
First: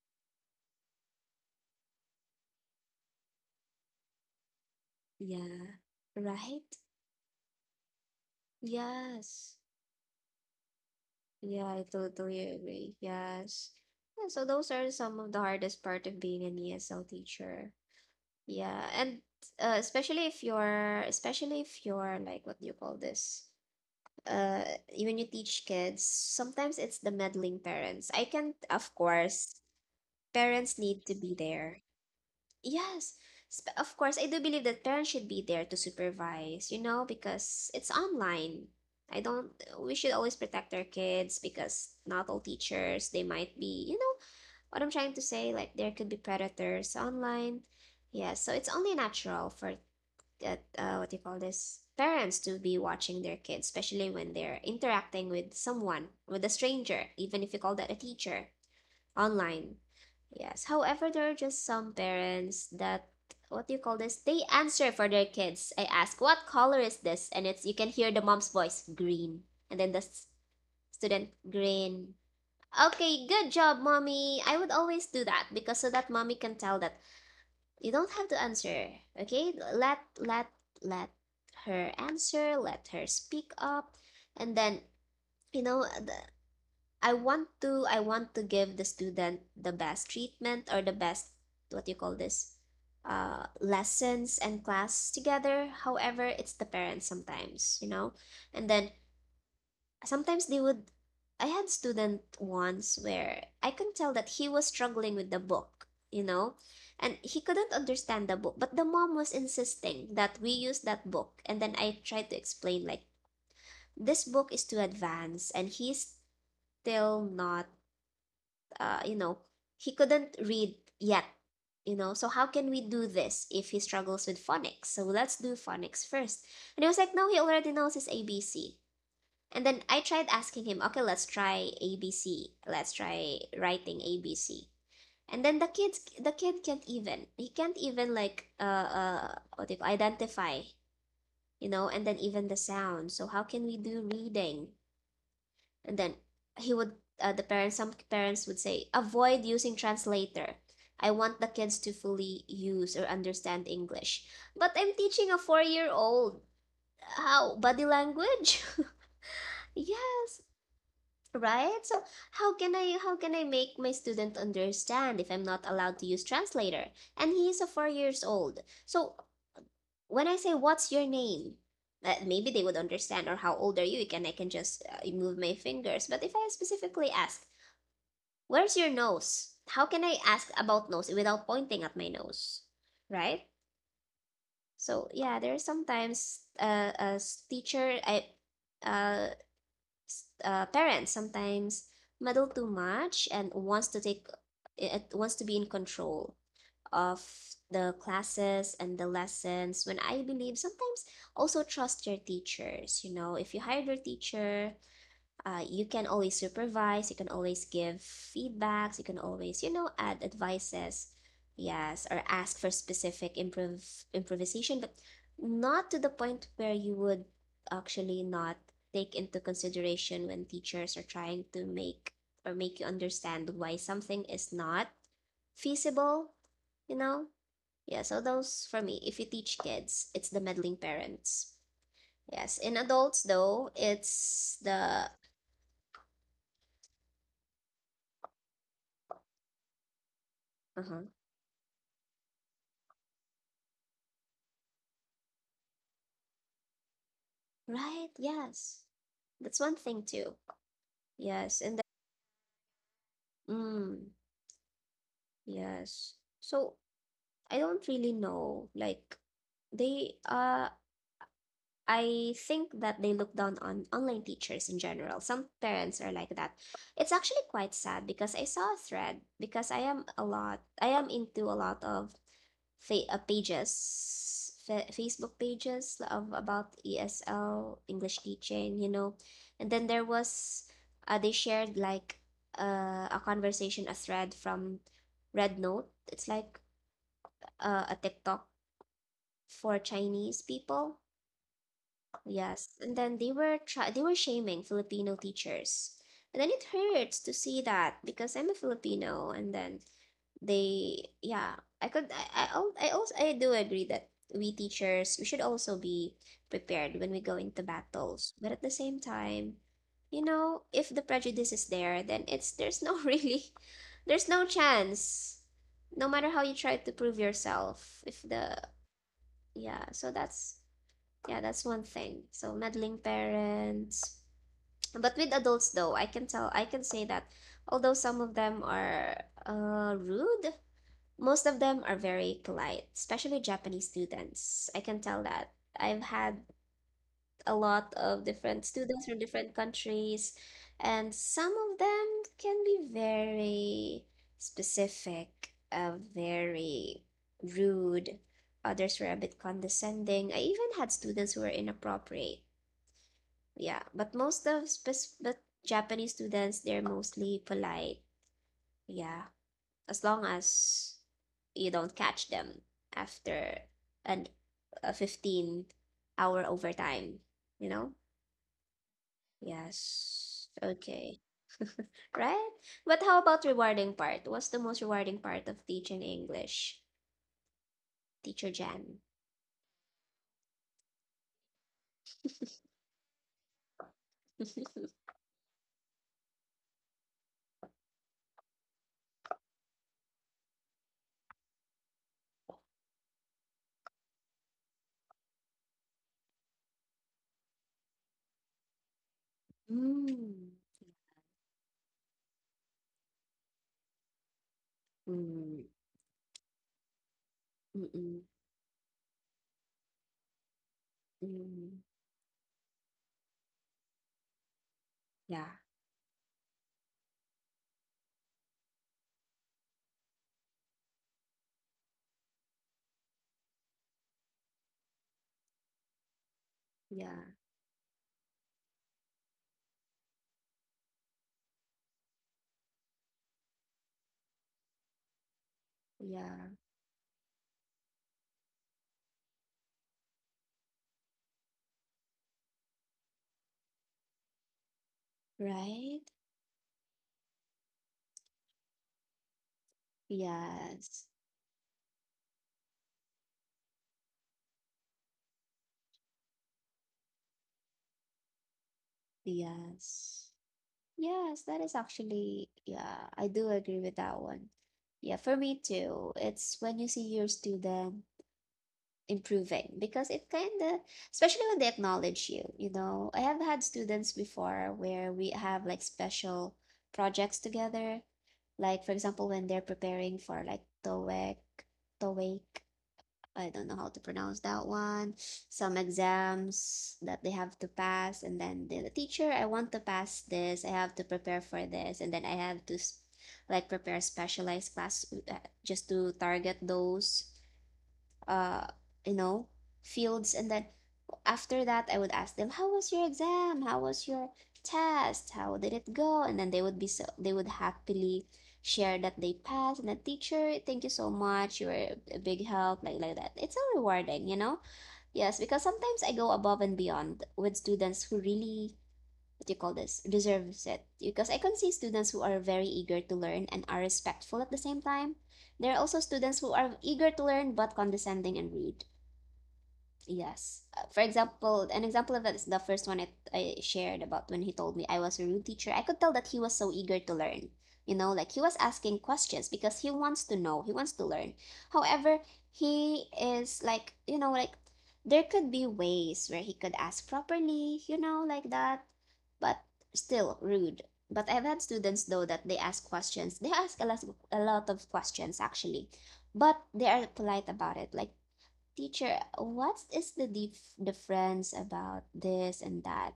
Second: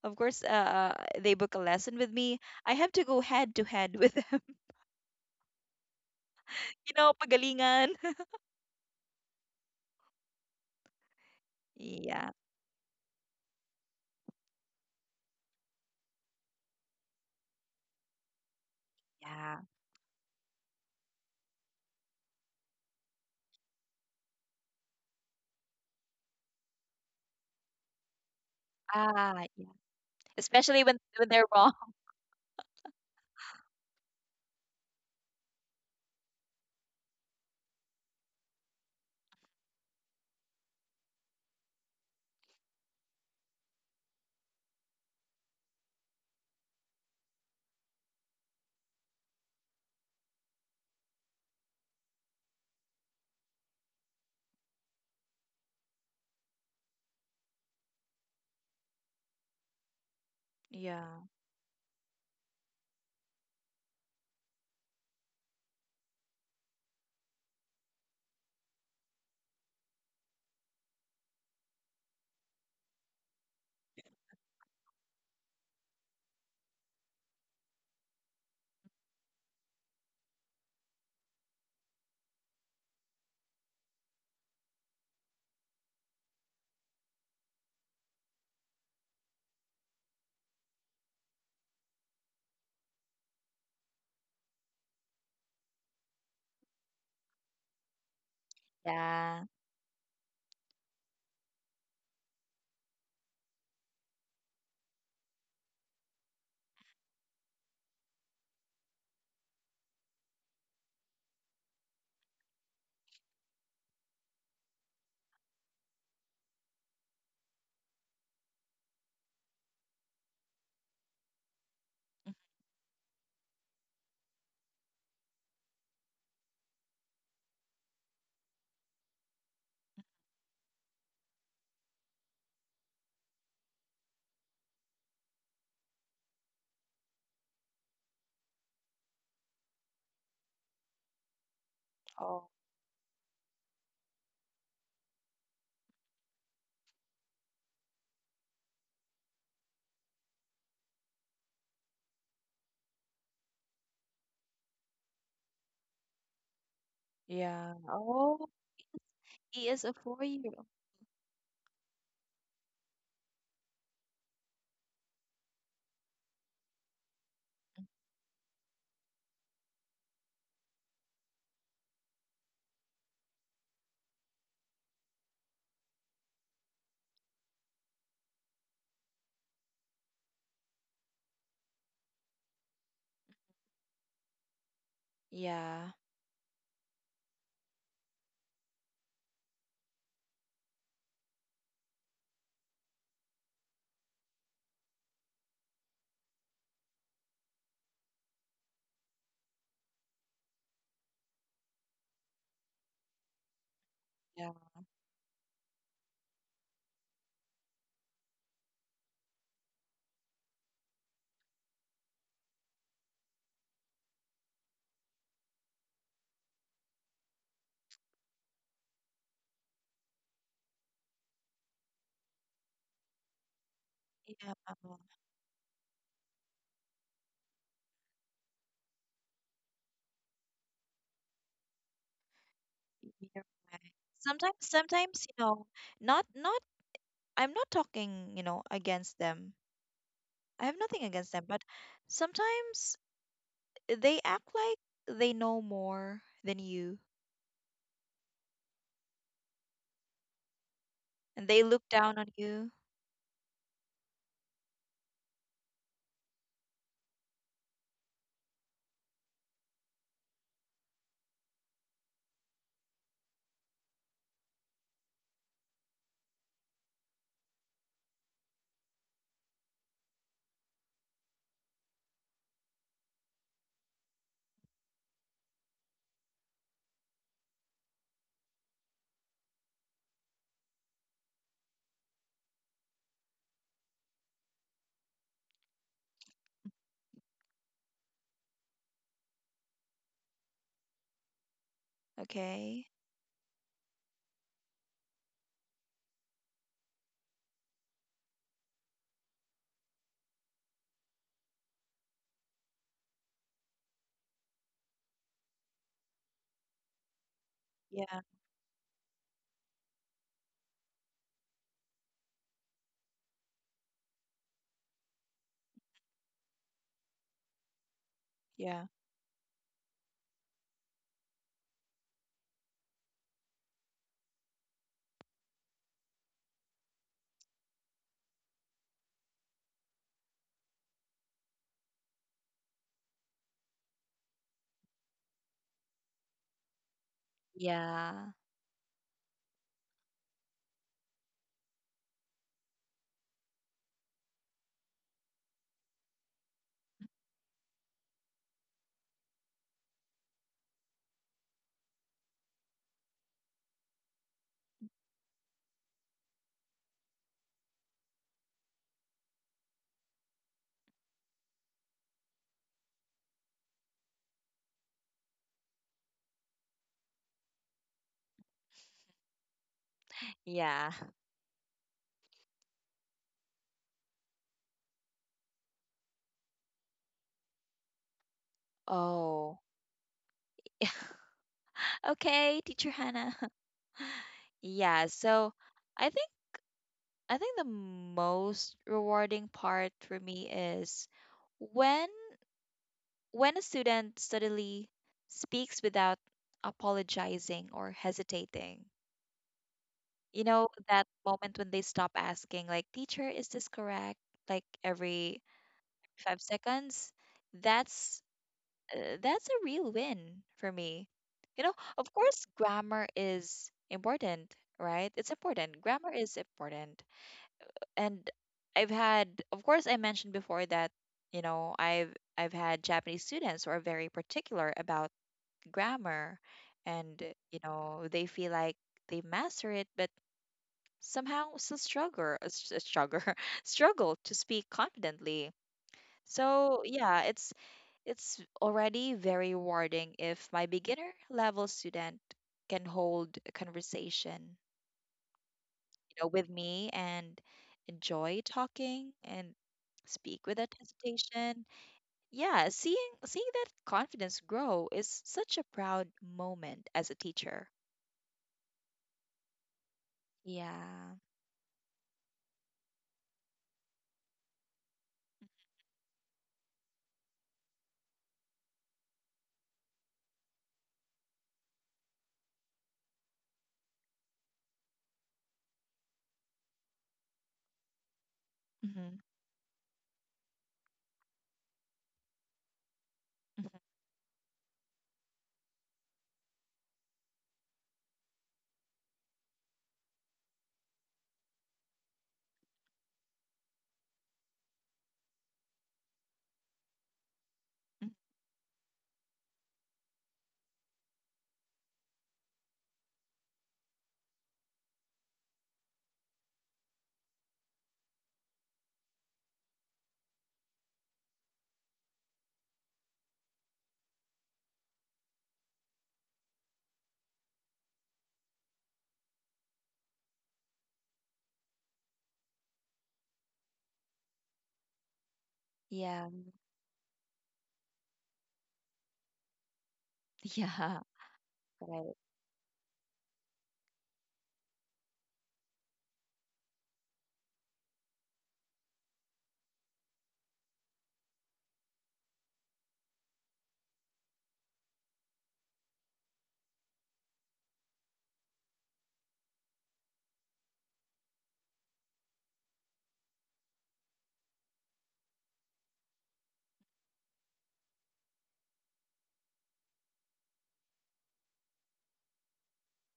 of course, they book a lesson with me, I have to go head to head with them.
Yeah. Right?
You know, pagalingan.
Yes. Yeah, I
Yeah,
totally agree. Yes. Yeah, so those are some of the hardest part of being an ESL teacher. Yeah, and
yeah.
especially if you're like, what do you call this? uh when you teach kids, sometimes it's the meddling parents. I can, of
Ah,
course,
yeah.
parents
Especially when
need to
when
be
they're wrong.
there. Yes, of course I do believe that parents should be there to supervise, you know, because it's online. I don't We should always protect our kids because not all teachers, they might be, you know, what I'm trying to say, like there could be predators online. Yeah, so it's only natural for that what do you call this, parents to be watching their kids, especially when they're interacting with someone, with a stranger, even if you call that a teacher online. Yes, however,
Yeah.
there are just some parents that what do you call this, they answer for their kids. I ask what color is this, and it's you can hear the mom's voice, "Green." And then the student, "Green." Okay, good job, mommy. I would always do that because so that mommy can tell that you don't have to answer. Okay? Let her answer, let her speak up. And then, you know, I want to give the student the best treatment or the best what you call this lessons and class together. However, it's the parents sometimes, you know. And then
Yeah.
sometimes they would I had student once where I can tell that he was struggling with the book, you know, and he couldn't understand the book, but the mom was insisting that we use that book. And then I tried to explain, like, this book is too advanced and he's still not you know, he couldn't read yet, you know, so how can we do this if he struggles with phonics? So let's do phonics first. And he was like, no, he already knows his ABC. And then I tried asking him, okay, let's try ABC. Let's try writing ABC. And then the kid can't even, he can't even like, what do you call, identify, you know, and then
Oh,
even the sound. So how can we do reading? And then he would, some parents would say, avoid using translator. I want the kids to fully use or understand English. But I'm teaching a 4-year-old how,
yeah.
body
Oh,
language.
he is a
Yes.
four-year-old.
Right? So how can I make my student understand if I'm not allowed to use translator? And he is a 4 years old. So when I say what's your name, that maybe they would understand, or how old are you? Can just move my fingers. But if I specifically ask, where's your nose? How can I ask about nose without pointing at my nose, right? So yeah, there are
Yeah.
sometimes a teacher I uh s- parents sometimes meddle too much and wants to be in control of the classes and the lessons, when I believe sometimes also trust your teachers. You know, if you hired your
Yeah.
teacher, you can always supervise, you can always give feedbacks, you can always, you know, add advices, yes, or ask for specific improvisation, but not to the point where you would actually not take into consideration when teachers are trying to make or make you understand why something is
Yeah,
not feasible, you know? Yeah, so those for me, if you teach kids, it's the meddling parents. Yes, in adults
you're
though,
right. Sometimes,
it's the
sometimes, you know, not, not, I'm not talking, you know, against them. I have
uh-huh.
nothing against them, but sometimes they act like they know more than you,
Right, yes. That's one thing too.
and
Yes,
they
and the,
look down on you.
mm, yes. So I don't really know. Like they I think that they look down on online teachers in general. Some parents are like that. It's actually quite sad because I saw a thread because I am into a lot of pages, Facebook pages of about ESL English teaching, you know, and then there was they shared like a conversation, a thread from Red Note. It's like a TikTok for Chinese people. Yes,
Okay.
and then they were shaming Filipino teachers. And then it hurts to see that because I'm a Filipino, and then they, yeah, I could I, al- I also I do agree that we should also be prepared when we go into
Yeah.
battles, but at the same time, you know, if the prejudice is there, then it's there's no really there's no chance, no matter how you try to prove yourself, if the
Yeah.
yeah, so that's yeah, that's one thing, so meddling parents. But with adults though, I can say that although some of them are rude, most of them are very polite, especially Japanese students. I can tell that. I've had a lot of
Yeah.
different students from different countries, and some of them can be very specific, very rude. Others were a bit condescending. I even had students who were inappropriate. Yeah, but but Japanese students, they're mostly polite. Yeah, as long as you don't catch them after an a 15-hour overtime, you know? Yes.
Yeah.
Okay. Right? But how about rewarding part? What's the most rewarding part of teaching English? Teacher Jan.
Oh. Okay, teacher Hannah. Yeah, so I think I think the most rewarding part for me is when when a student suddenly speaks without apologizing or hesitating.
Mm.
You know, that moment when they stop asking, like, teacher, is this correct? Like every
Mm.
5 seconds.
Mm-mm.
That's that's a real win for me. You know,
Mm.
of course, grammar is important, right? It's
Yeah.
important. Grammar is important. And I've had, of course, I mentioned before that, you know, I've had Japanese students who are very particular about grammar, and
Yeah.
you know, they feel like they master it, but somehow still struggle struggle to speak confidently.
Yeah.
So yeah, it's already very rewarding if my beginner level student can hold a conversation,
Right?
you know, with me and enjoy talking and speak without
Yes.
hesitation. Yeah, seeing that confidence grow is such a proud moment as a teacher.
Yes.
Yeah.
Yes, that is actually, yeah, I do agree with that one. Yeah, for me too. It's when you see your student improving, because it kind of, especially when they acknowledge you, you know. I have had students before where we have like special projects together. Like, for
Hmm.
example, when they're preparing for like TOEIC, TOEIC. I don't know how to pronounce that one. Some exams that they have to pass, and then the teacher, I want to pass this. I have to prepare for this, and then I have to like prepare specialized class, just to target those uh you know fields, and then after that, I would ask them, "How was your exam? How was your test? How did it go?" And then they would happily share that they passed and the teacher, thank you so much. You were a big help, like that. It's so rewarding, you know? Yes, because sometimes I go above and beyond with students who really what do you call this deserves it, because I can see students who are very eager to learn and are respectful at the same time. There are also
Yeah.
students who are eager to learn but condescending and rude. Yes.
Yeah.
For example, an
Right.
example of that is the first one I shared about, when he told me I was a rude teacher. I could tell that he was so eager to learn. You know, like he was asking questions because he wants to know, he wants to learn. However, he is like, you know, like there could be ways where he could ask properly, you know, like that, but still rude. But I've had students though that they ask questions. They ask a lot of questions actually, but they are polite about it. Like Teacher, what is the difference about this and that?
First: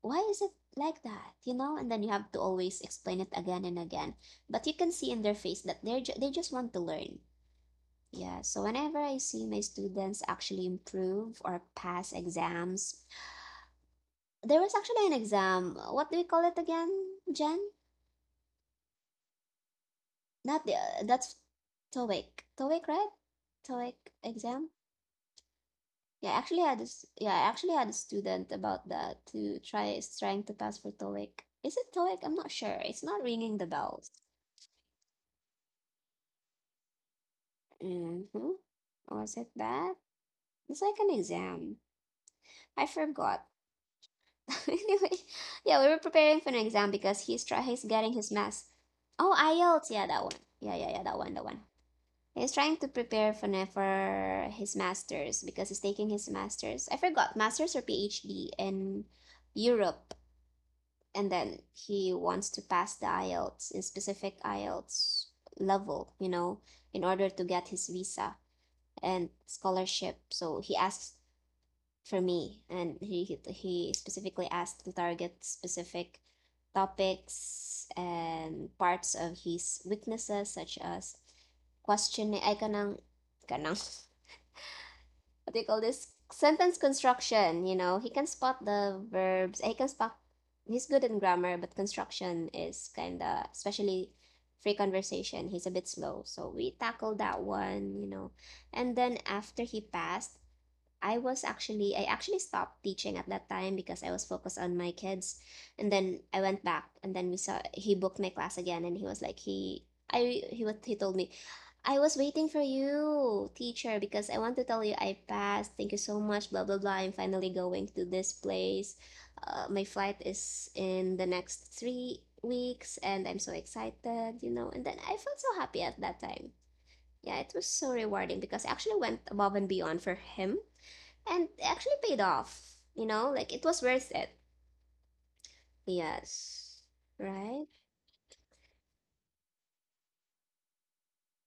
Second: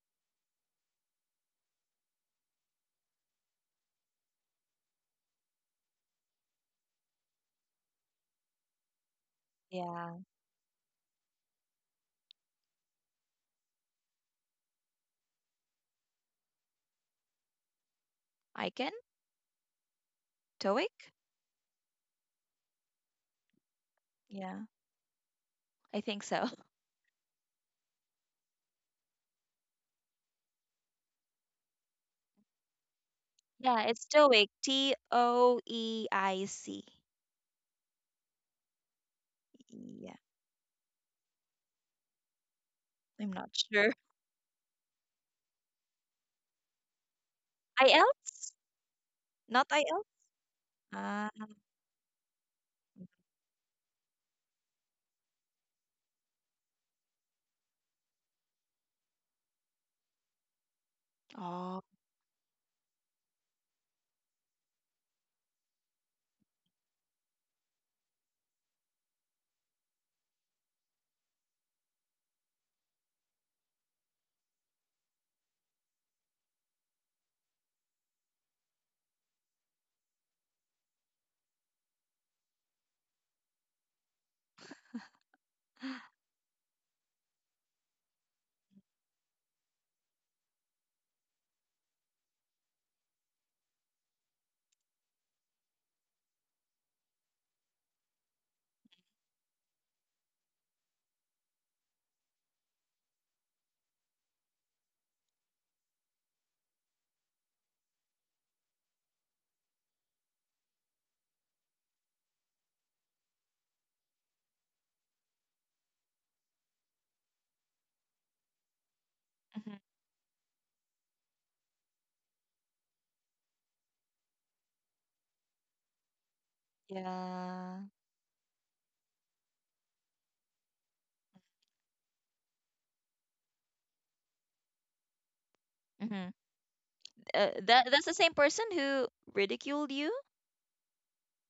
Why is it like that? You know, and then you have to always explain it again and again. But you can see in their face that they just want to learn. Yeah, so whenever I see my students
Yeah.
actually improve or pass exams, there was actually an exam. What do we call it again, Jen?
Icon?
Not the,
Toic?
that's TOEIC. TOEIC, right? TOEIC
Yeah,
exam?
I think
Yeah, I
so.
actually had this. Yeah, I actually had a student about that to trying to pass for TOEIC. Is it TOEIC? I'm not sure. It's not ringing the
Yeah, it's
bells.
Toic. TOEIC.
Mm-hmm. Was it that?
Yeah,
It's like an exam. I
I'm
forgot.
not sure.
Anyway, yeah, we were preparing for an exam because he's getting his
IELTS?
mass. Oh,
Not
IELTS. Yeah,
IELTS?
that one. Yeah, yeah, yeah, that
Ah,
one, that one. He's trying to prepare for for his masters because he's taking his masters. I forgot masters or PhD in Europe. And then
oh,
he wants to pass the IELTS level, you know, in order to get his visa and scholarship. So he asked for me, and he specifically asked to target specific topics and parts of his weaknesses, such as questioning. Ay, kanang what do you call this, sentence construction, you know. He can spot the verbs, eh, he can spot, he's good in grammar, but construction is kind of, especially free conversation, he's a bit slow, so we tackled that one, you know. And then after he passed, I actually stopped teaching at that time because I was focused on my kids, and then I went back, and then we saw he booked my class again, and he was like he I he was he told me, I was waiting for you teacher, because I want to tell you I passed, thank you so much, blah blah blah, I'm finally going to this place,
mhm,
my flight is in the next 3 weeks, and I'm so excited, you know. And then I felt so happy at that time. Yeah, it was
yeah.
so rewarding because I actually went above and beyond for him, and it actually paid off. You know, like it was worth it.
Hmm.
Yes. Right?
That that's the same person who ridiculed you?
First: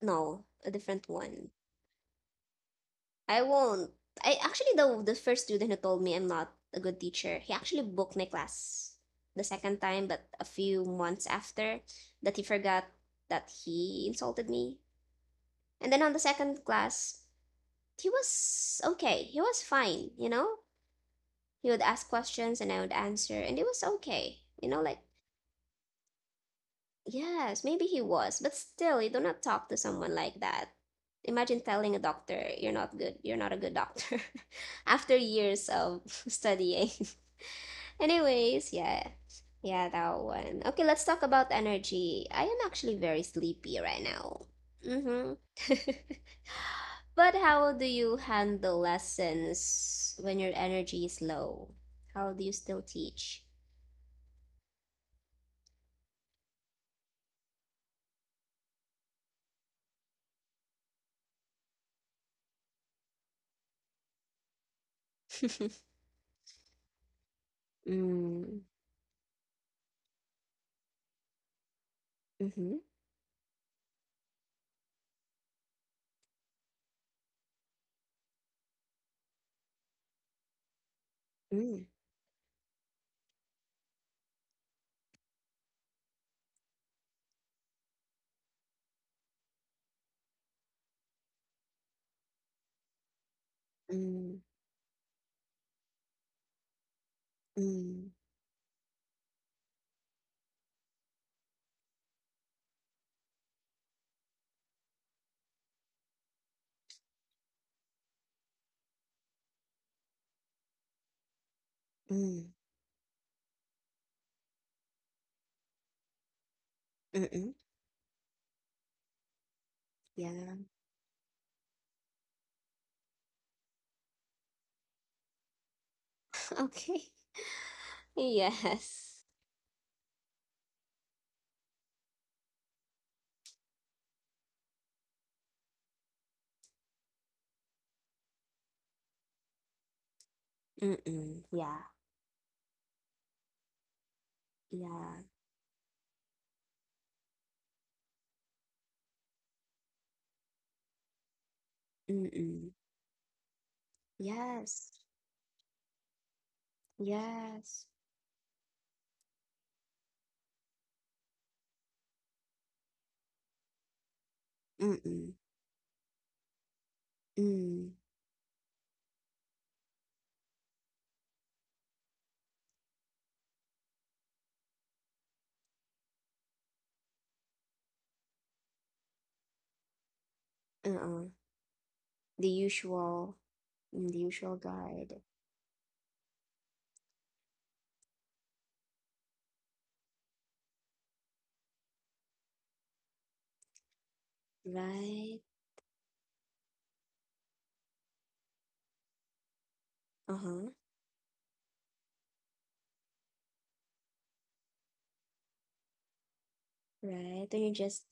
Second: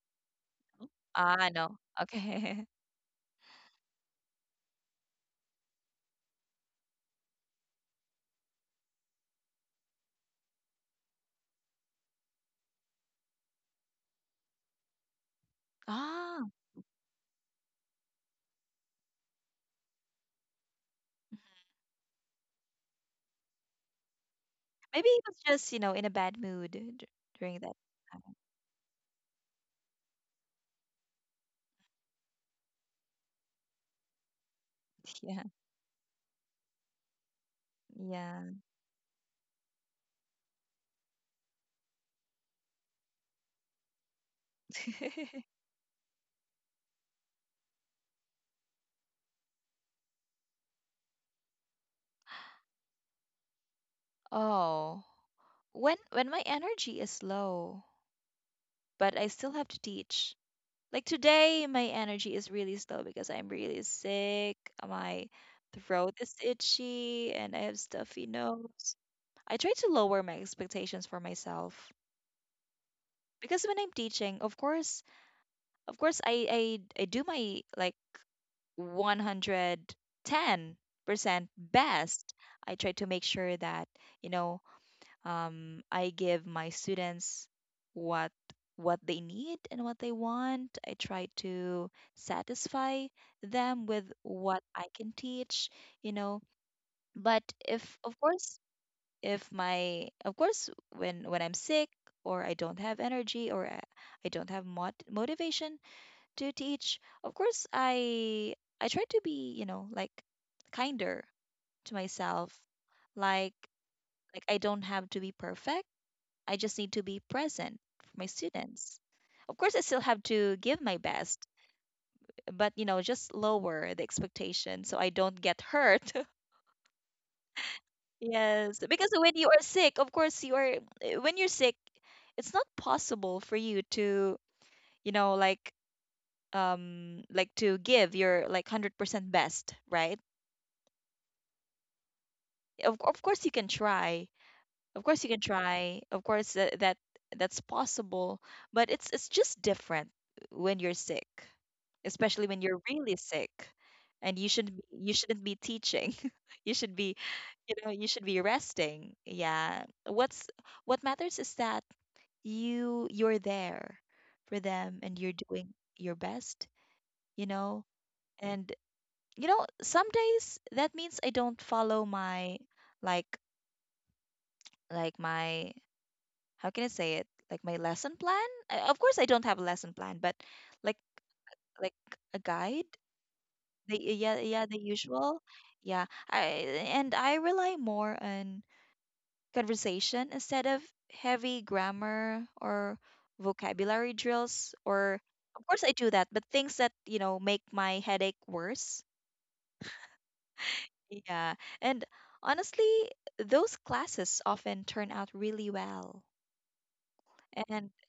No, a different
Ah,
one.
no. Okay.
I won't. I actually the first student who told me I'm not a good teacher, he actually booked my class the second time, but a few months after that he forgot that he insulted me. And then on the
Ah,
second class, he was okay. He was fine, you know?
mhm.
He would ask questions and I would answer, and it was okay. You know, like
Maybe he was just, you know, in a bad mood during
Yes,
that
maybe he
time.
was, but still, you do not talk to someone like that. Imagine telling a doctor, you're not good, you're not a good doctor, after
Yeah.
years of studying.
Yeah.
Anyways, yeah, yeah, that one. Okay, let's talk about energy. I am actually very sleepy right now. Mm-hmm. But how do you handle lessons when your energy is low? How do you still teach?
Oh, when my energy is low, but I still have to teach. Like today, my energy is really slow because I'm really sick. My throat is itchy and I have stuffy
Mm,
nose. I try to lower my expectations for myself
mhm,
because when I'm teaching, of course, I do my like 110%
mm,
best. I try to make sure that you know I give my students what what they need and what they want. I try to satisfy them with
mm,
what I can teach, you know. But if
mm.
of course, if my of course when I'm sick or I don't have energy or I don't have motivation to teach, of course I try to be, you know, like kinder to myself.
Mm,
Like like I don't have to be perfect. I just need to be
mm,
present for my students. Of course, I still have
yeah.
to give my best, but you know, just lower the expectation so I don't get hurt.
Okay.
Yes, because
Yes.
when you are sick, of course you are eh, when you're sick, it's not possible for you to, you know, like to give your like 100% best, right?
Mm-mm. Yeah.
Of course you can try. Of
Yeah.
course you can try. Of course that's possible, but it's just different when you're sick, especially when
Mm-mm.
you're really sick, and
Yes.
you shouldn't be teaching. You should be, you
Yes.
know, you should be resting. Yeah. What's what matters is that you you're there for them and
Mm-mm.
you're doing your best, you know?
Mm.
And you know, some days that means I don't follow my like like my how can I say it? Like my lesson plan? Of course, I don't have a lesson plan, but like
Uh-uh.
like a
The
guide.
usual,
The,
mm, the
yeah,
usual
yeah, the
guide.
usual. Yeah, I and I rely more on conversation instead of heavy grammar or vocabulary drills. Or
Right.
of course, I do that, but things that you know make my headache worse.
Uh-huh.
Yeah, and honestly, those classes often turn out really well.
Right. Then you
And
just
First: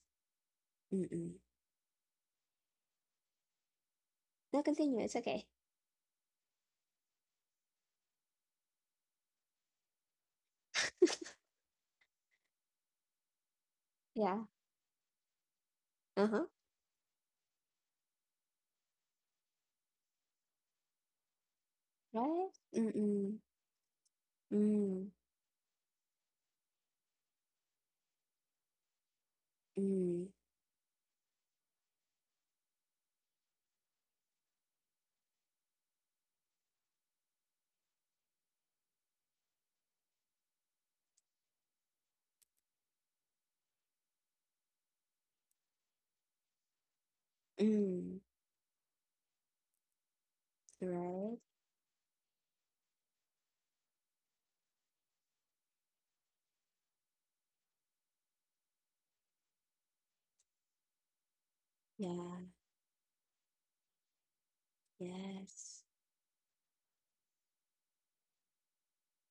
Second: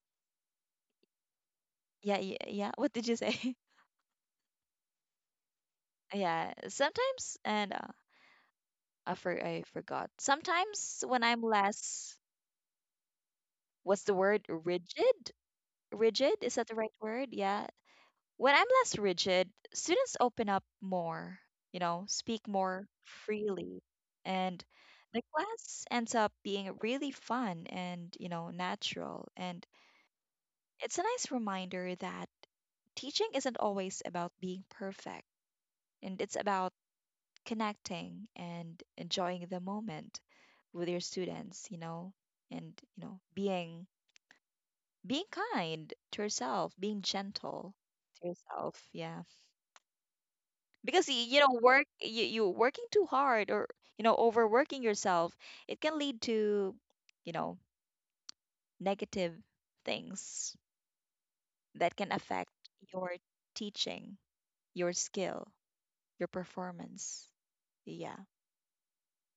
mm-mm.
yeah, yeah, yeah. What did you say?
No, continue. It's okay.
Yeah, sometimes and I forgot. Sometimes when I'm less, what's the
Yeah.
word? Rigid? Rigid?
Uh-huh.
Is that the right word? Yeah. When I'm less rigid, students open up more, you know, speak
Right.
more
Mm-mm.
freely, and
Mm.
the class ends up being really fun and, you know, natural. And
Mm.
it's a nice reminder that teaching isn't always about being perfect, and it's about connecting and enjoying the moment with your students, you know, and you know, being kind to yourself, being gentle
Mm.
to yourself, yeah. Because you
Right.
know, work you you working too hard or you know, overworking yourself, it can lead to, you know, negative things that can affect
Yeah.
your teaching, your skill,
Yes.
your performance. Yeah.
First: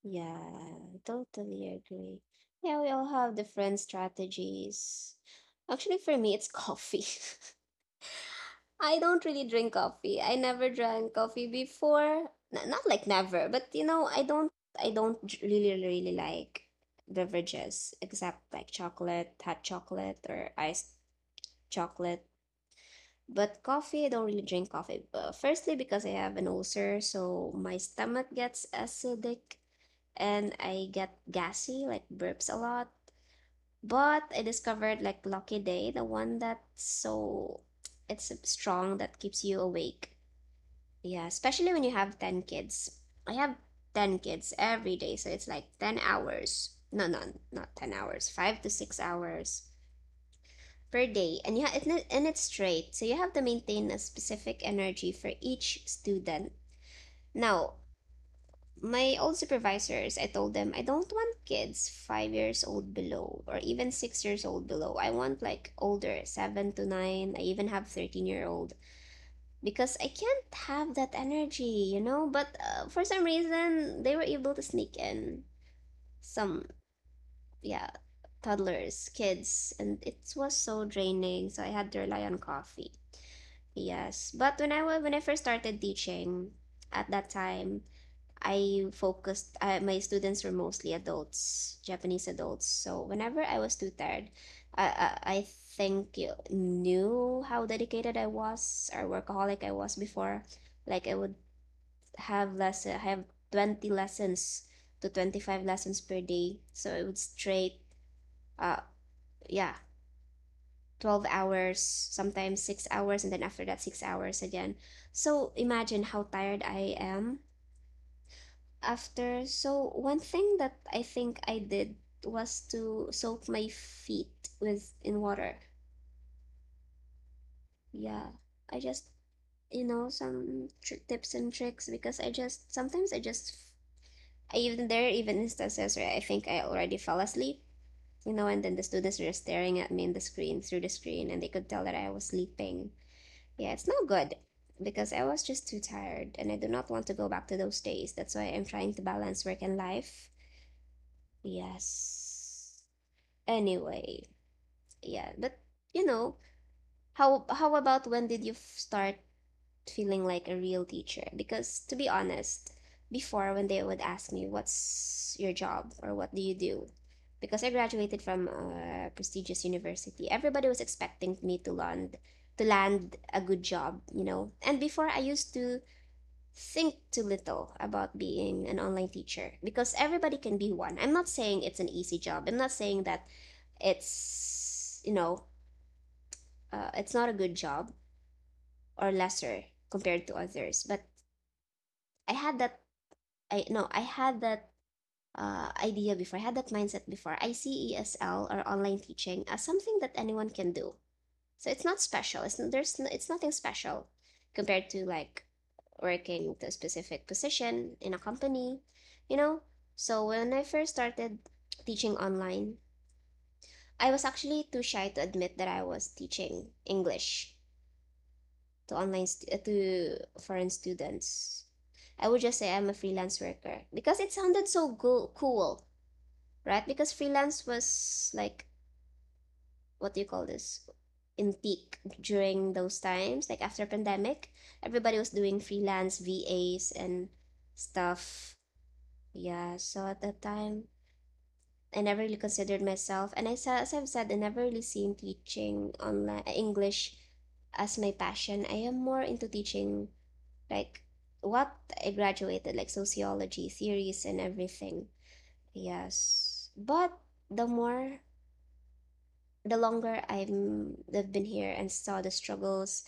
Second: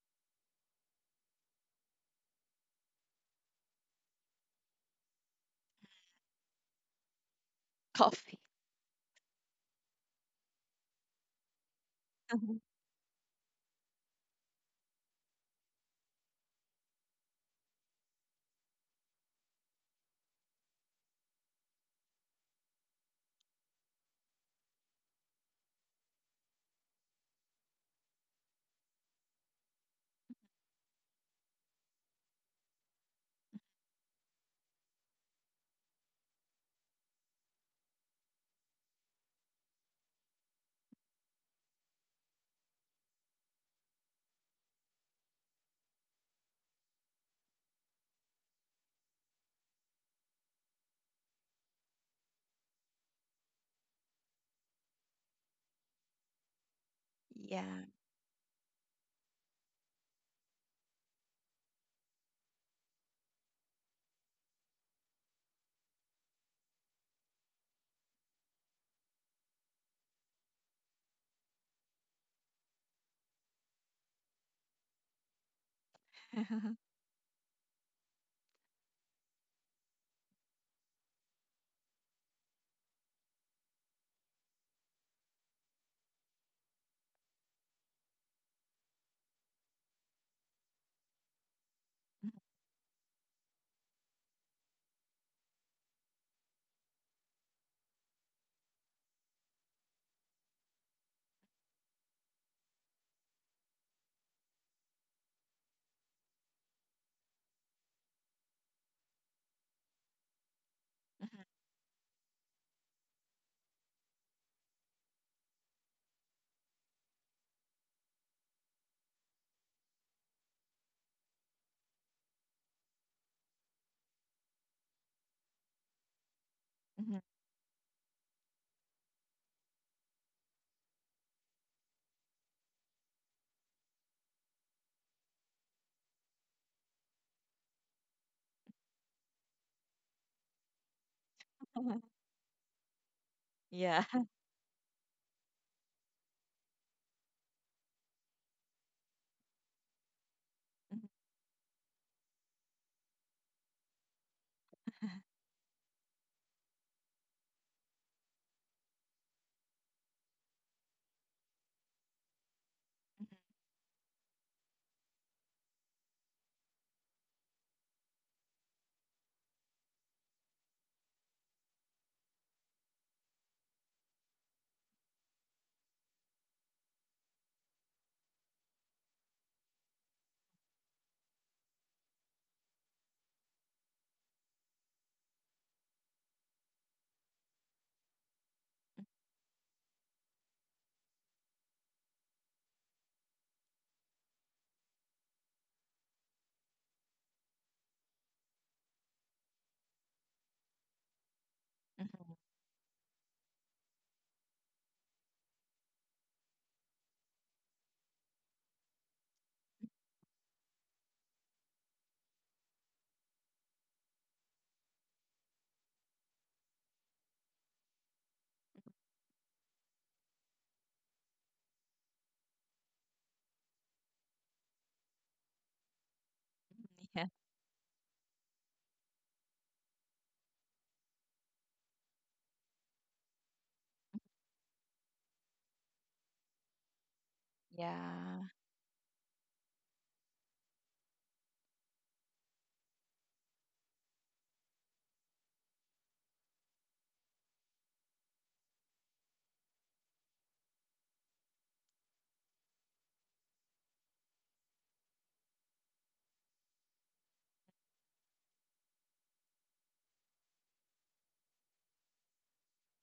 Yeah, totally agree. Yeah, we all have different strategies. Actually, for me, it's coffee.
Coffee.
I don't really drink coffee. I never drank coffee before. Not like never, but you know, I don't really, really like beverages except like chocolate, hot chocolate, or iced chocolate. But coffee, I don't really drink coffee. Firstly, because I have an ulcer, so my stomach gets acidic and I get gassy, like burps a lot. But I discovered like Lucky Day, the one that's so it's strong that keeps you awake. Yeah, especially when you have 10 kids. I have 10 kids every day, so it's like 10 hours. No, no, not 10 hours. 5 to 6 hours per day. And yeah, it's and it's straight. So you have to maintain a specific energy for each student. Now,
Yeah.
my old supervisors, I told them I don't want kids 5 years old below or even 6 years old below. I want like older, 7 to 9. I even have 13-year-old because I can't have that energy, you know. But for some reason, they were able to sneak in some,
Mhm,
yeah, toddlers, kids, and it was so draining. So I had to rely on coffee. Yes, but when I first started teaching, at that time, I focused, my students were mostly adults, Japanese adults. So whenever I was too tired, I think you knew how dedicated I was or workaholic I was before. Like I would have lesson, I have 20 lessons to 25 lessons per day. So it would straight, uh, yeah, 12 hours, sometimes 6 hours, and then after that, 6 hours again. So imagine how tired I am after. So one thing that I think I did was to soak my feet with in water,
mhm.
yeah. I just, some tips and tricks. Because I just sometimes I just, I even, there are even instances where I think I already fell asleep, and then the students were staring at me in the screen, through the screen, and they could tell that I was sleeping. Yeah, it's
Yeah.
not good because I was just too tired, and I do not want to go back to those days. That's why I'm trying to balance work and life. Yes. Anyway, yeah, but you know, how about when did you start feeling like a real teacher? Because to be honest, before, when they would ask me, what's your job or what do you do? Because I graduated from a prestigious university, everybody was expecting me to land, to land a good job, you know. And before, I used to think too little about being an online teacher because everybody can be one. I'm not saying it's an easy job. I'm not saying that it's, it's not a good job or lesser compared to others. But I had that, I no, I had that idea before. I had that mindset before. I see ESL or online teaching as something that anyone can do. So it's not
Mhm. Mhm.
special. It's nothing special compared to like working with a specific position in a company, you know? So when I first started teaching online, I was actually too shy to admit that I was teaching English to foreign students. I would just say I'm a freelance worker because it sounded so cool, right? Because
Mhm.
freelance was like, what do you call this? In peak during those times, like after pandemic, everybody was doing freelance VAs and
Yeah.
stuff. Yeah, so at that time, I never really considered myself, and I said, as I've said, I never really seen teaching online English as my passion. I am more into teaching like what I graduated, like sociology, theories, and everything. Yes, but the more, the longer I've been here and saw the struggles,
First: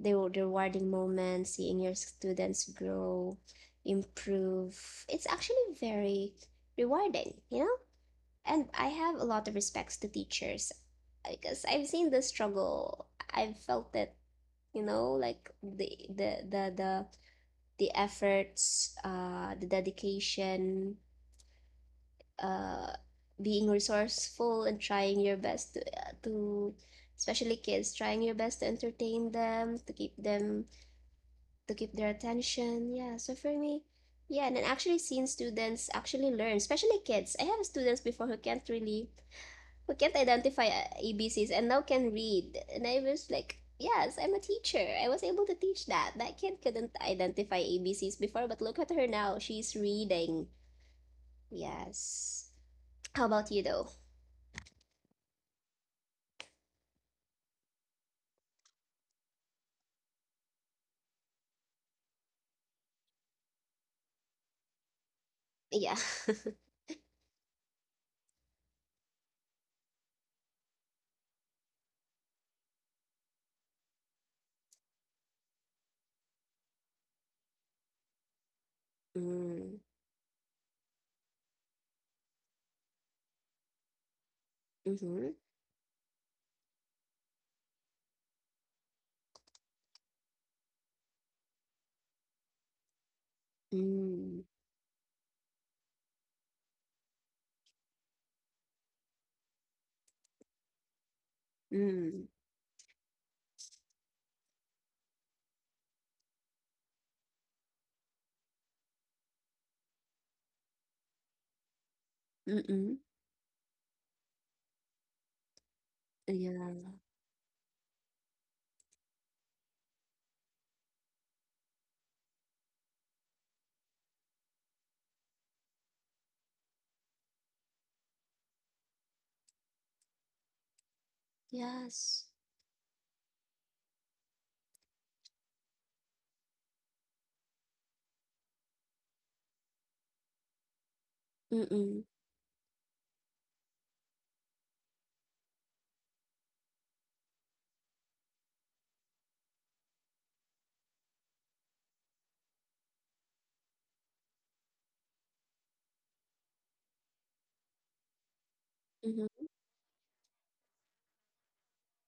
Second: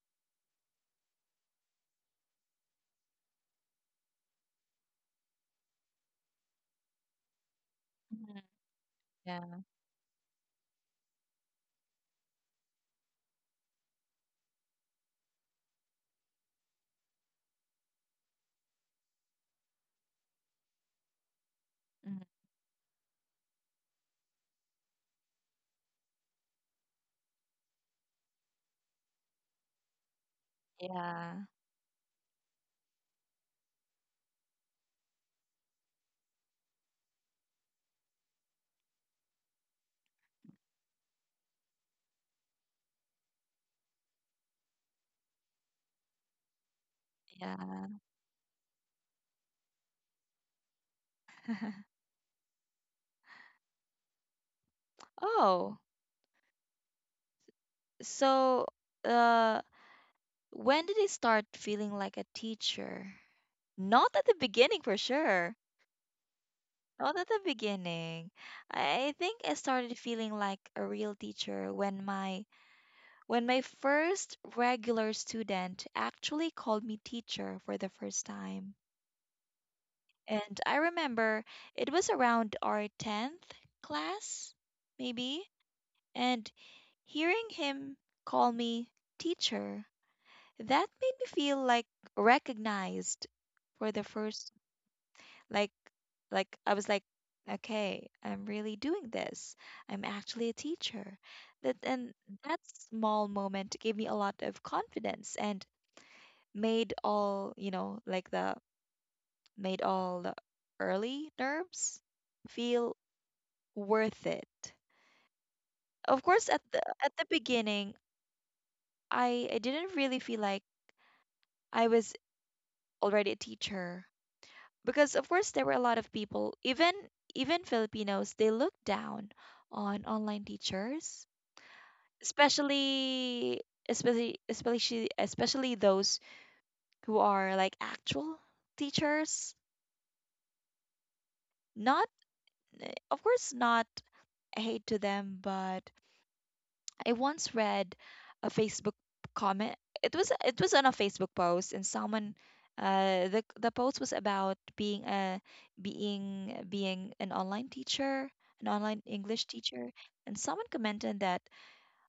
the rewarding moments, seeing your students grow, improve, it's actually very rewarding, you know? And I have a
Yeah.
lot
Mhm.
of
Yeah.
respects to teachers because I've seen the struggle. I've felt it, you know, like the efforts, the dedication,
Mhm.
uh, being resourceful and trying your best to, to, especially kids, trying your best to entertain them, to keep them,
Yeah.
to keep their attention. Yeah, so for me, yeah, and then actually seeing students actually learn, especially kids. I have students before who can't really, who can't identify ABCs and now can read. And I was like, yes, I'm a teacher. I was able to teach that. That kid couldn't identify
Yeah.
ABCs before, but look at her now. She's reading. Yes. How about you, though?
Oh, so uh when did it start feeling like a teacher? Not at the beginning for sure.
Yeah.
Not at the beginning. I think I started feeling like a real teacher when my first regular student actually called me teacher for the first time.
Mm,
And I remember it was around our 10th class,
mm-hmm.
maybe, and hearing him call me teacher, that made me feel like recognized for the
Mm,
first like like I was like okay, I'm really doing this. I'm actually a teacher. That and
mm,
that small moment gave me a lot of confidence and made all, you know, like the made all the early nerves feel
mm-mm.
worth it. Of course, at the
Yeah.
at the beginning, I didn't really feel like I was already a teacher because of course there were a lot of people, even even Filipinos, they look down on online teachers,
Yes.
especially especially those who are like actual teachers.
Mm-mm.
Not, eh, of course, not hate to them, but I once read a Facebook comment. It was on a Facebook post, and someone, the post was about being a being an online teacher, an online English
Mm-hmm.
teacher, and someone commented that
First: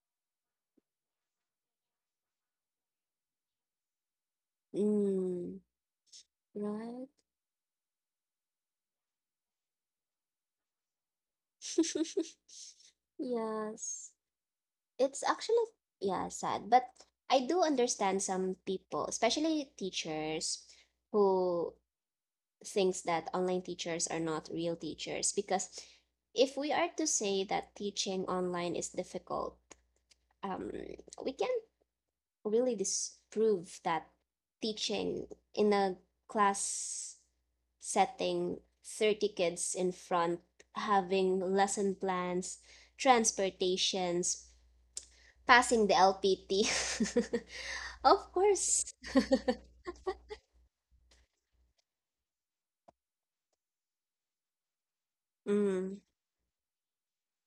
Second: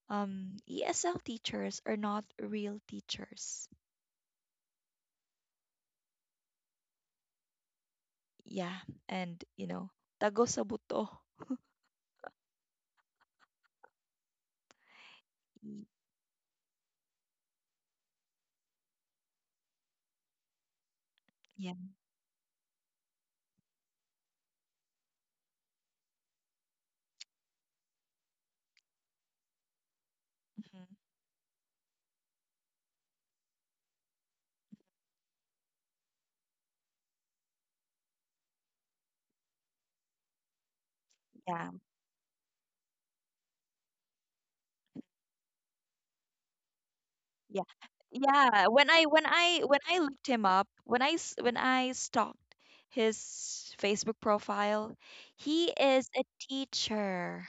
ESL teachers are not real teachers.
Mm, right?
Yeah, and you know, tago sa buto.
Yes. It's actually,
Y-
yeah, sad, but I do understand some people, especially teachers,
Yeah,
who thinks that online teachers are not real teachers. Because if we are to say that teaching online is difficult, um,
mhm,
we can't really disprove that teaching in a class setting, 30 kids in front, having
yeah.
lesson plans, transportations. Passing the LPT.
Yeah.
Of
Yeah, when
course.
I looked him up, when I stalked his Facebook profile, he
Mm,
is a teacher.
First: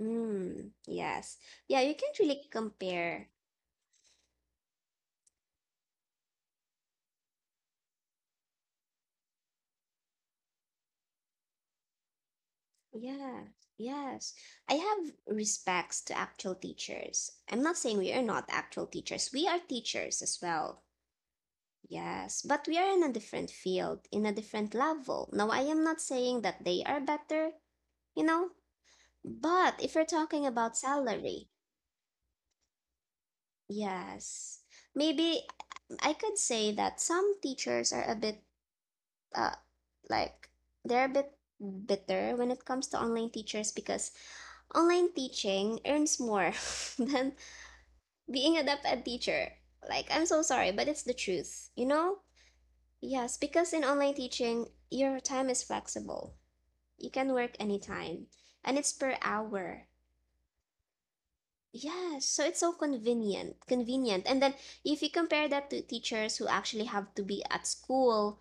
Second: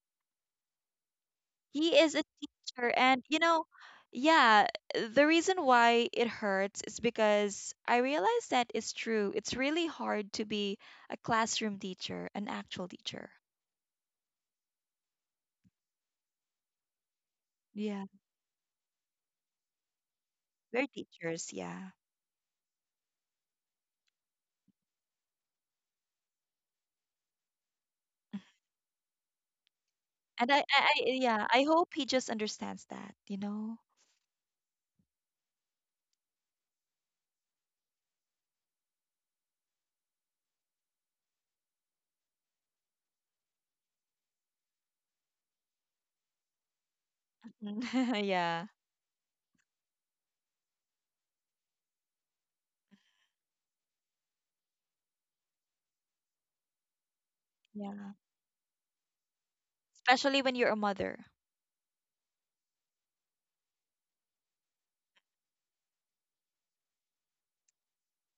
mm, yes. Yeah, you
He is
can't
a
really
teacher and
compare.
you know, yeah, the reason why it hurts is because I realize that it's true. It's really hard to be a classroom teacher, an actual teacher.
Yeah, yes. I have respects to actual teachers. I'm not saying
Yeah,
we are not actual teachers. We are teachers as well.
we're teachers, yeah.
Yes, but we are in a different field, in a different level. Now, I am not saying that they are better, you know, but if you're talking
And
about
I yeah,
salary.
I hope he just understands that, you know.
Yes. Maybe I could say that some teachers are a bit uh like they're a bit bitter when it comes to online teachers because online teaching earns more than being a
Yeah.
deaf ed teacher. Like I'm so sorry, but it's the truth, you know? Yes, because in online teaching, your time is flexible. You can work
Yeah.
anytime, and it's per hour.
Especially when you're a mother.
Yes, so it's so convenient, convenient. And then if you compare that to teachers who actually have to be at school,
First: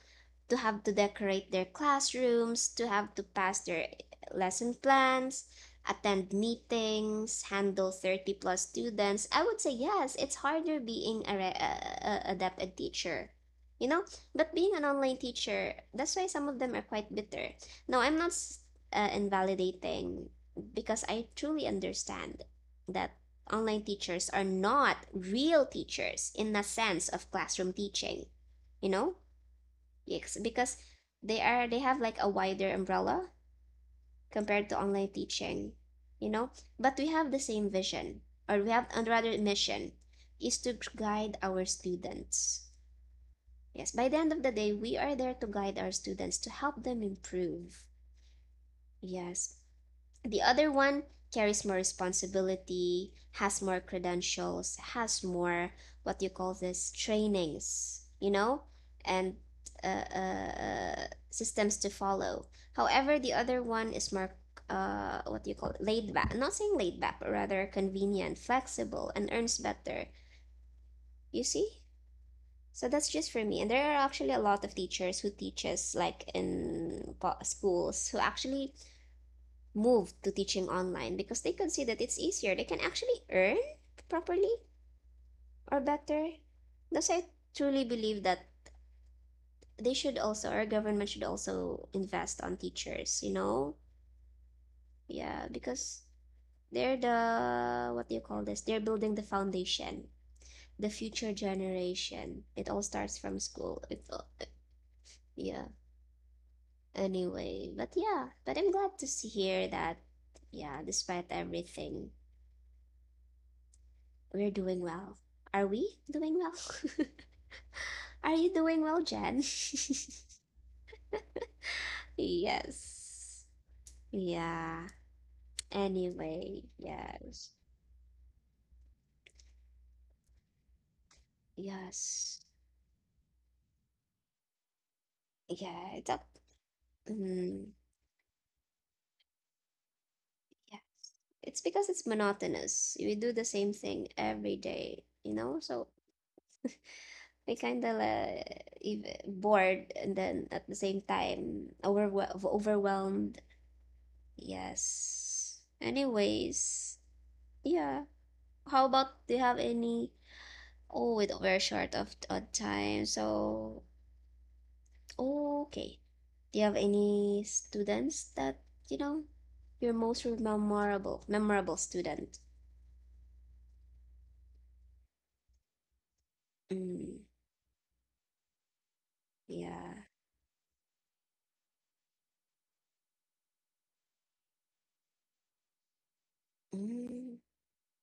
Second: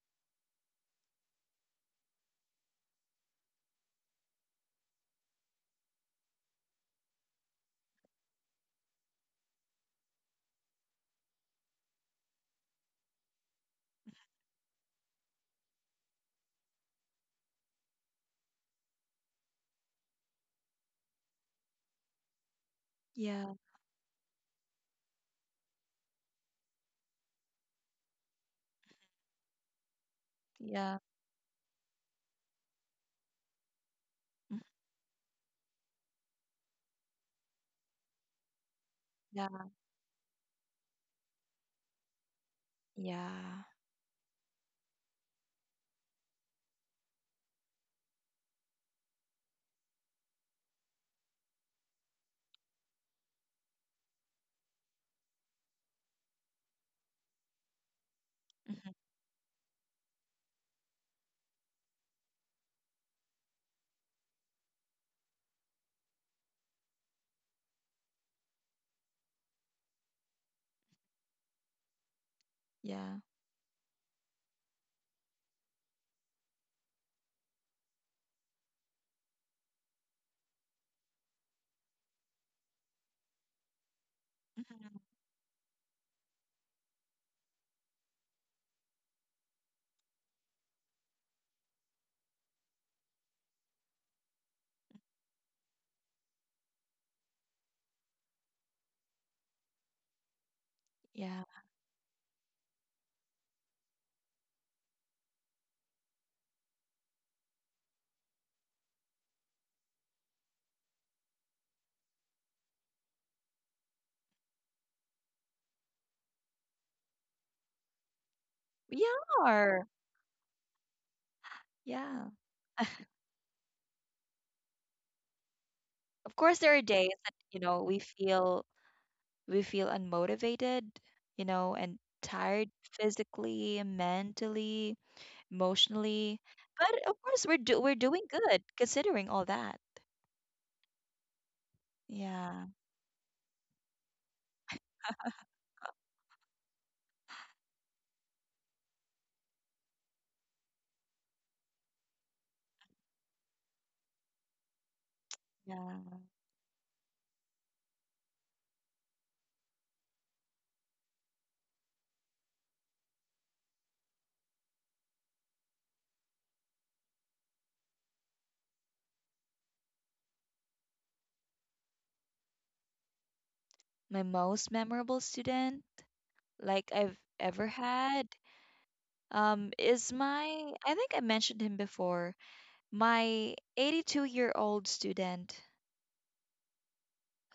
to have to decorate their classrooms, to have to pass their lesson plans, attend meetings, handle 30 plus students, I would say yes, it's harder being a a dep ed teacher. You know, but being an online teacher, that's why some of them are quite bitter. Now, I'm not s- invalidating, because I truly understand that
Yeah,
online teachers are not real teachers in the sense of classroom teaching, you know? Yes, because
yeah,
they have like a wider umbrella
mm,
compared to online teaching, you know? But we have the same vision, or we have, and rather
yeah,
mission, is to guide our students.
yeah,
Yes, by the end of the day, we are there to guide our students, to help them improve. Yes. The other one carries more responsibility, has more credentials, has more, what you call this, trainings, you know,
mhm,
and uh, uh, systems to follow. However, the other one is more, what you call it? Laid back. I'm not saying laid back, but rather convenient, flexible, and earns better. You see? So that's just
yeah,
for me. And there are actually a lot of teachers who teaches like in schools who actually move to teaching online because they could see that it's easier. They can actually earn properly
mhm,
or better. Thus, I truly believe that our government should also invest on teachers, you know? Yeah, because they're the, what do you call this? They're building the foundation, the future
yeah.
generation. It all starts from school. It, yeah, anyway. But yeah, but I'm glad to see here that, yeah, despite everything, we're doing well. Are we doing well? Are you doing well,
We
Jen?
are. Yeah.
Yes. Yeah. Anyway,
Of course, there are days
yes.
that, you know, we feel unmotivated, you know, and
Yes.
tired physically, mentally,
Yeah, it's up.
emotionally. But of
Mm,
course, we're doing good considering all that.
yes. It's because it's
Yeah,
monotonous. We do the same thing every day, you know? So we kind of bored and then at the same time overwhelmed. Yes.
yeah.
Anyways, yeah. How about, do you have any? Oh, wait, we're short of on time. So, okay. Do you have any students that, you know, your most memorable memorable student?
My most memorable student
Mm,
like I've ever had
yeah.
is my, I think I mentioned him before, my 82-year-old student
Mm,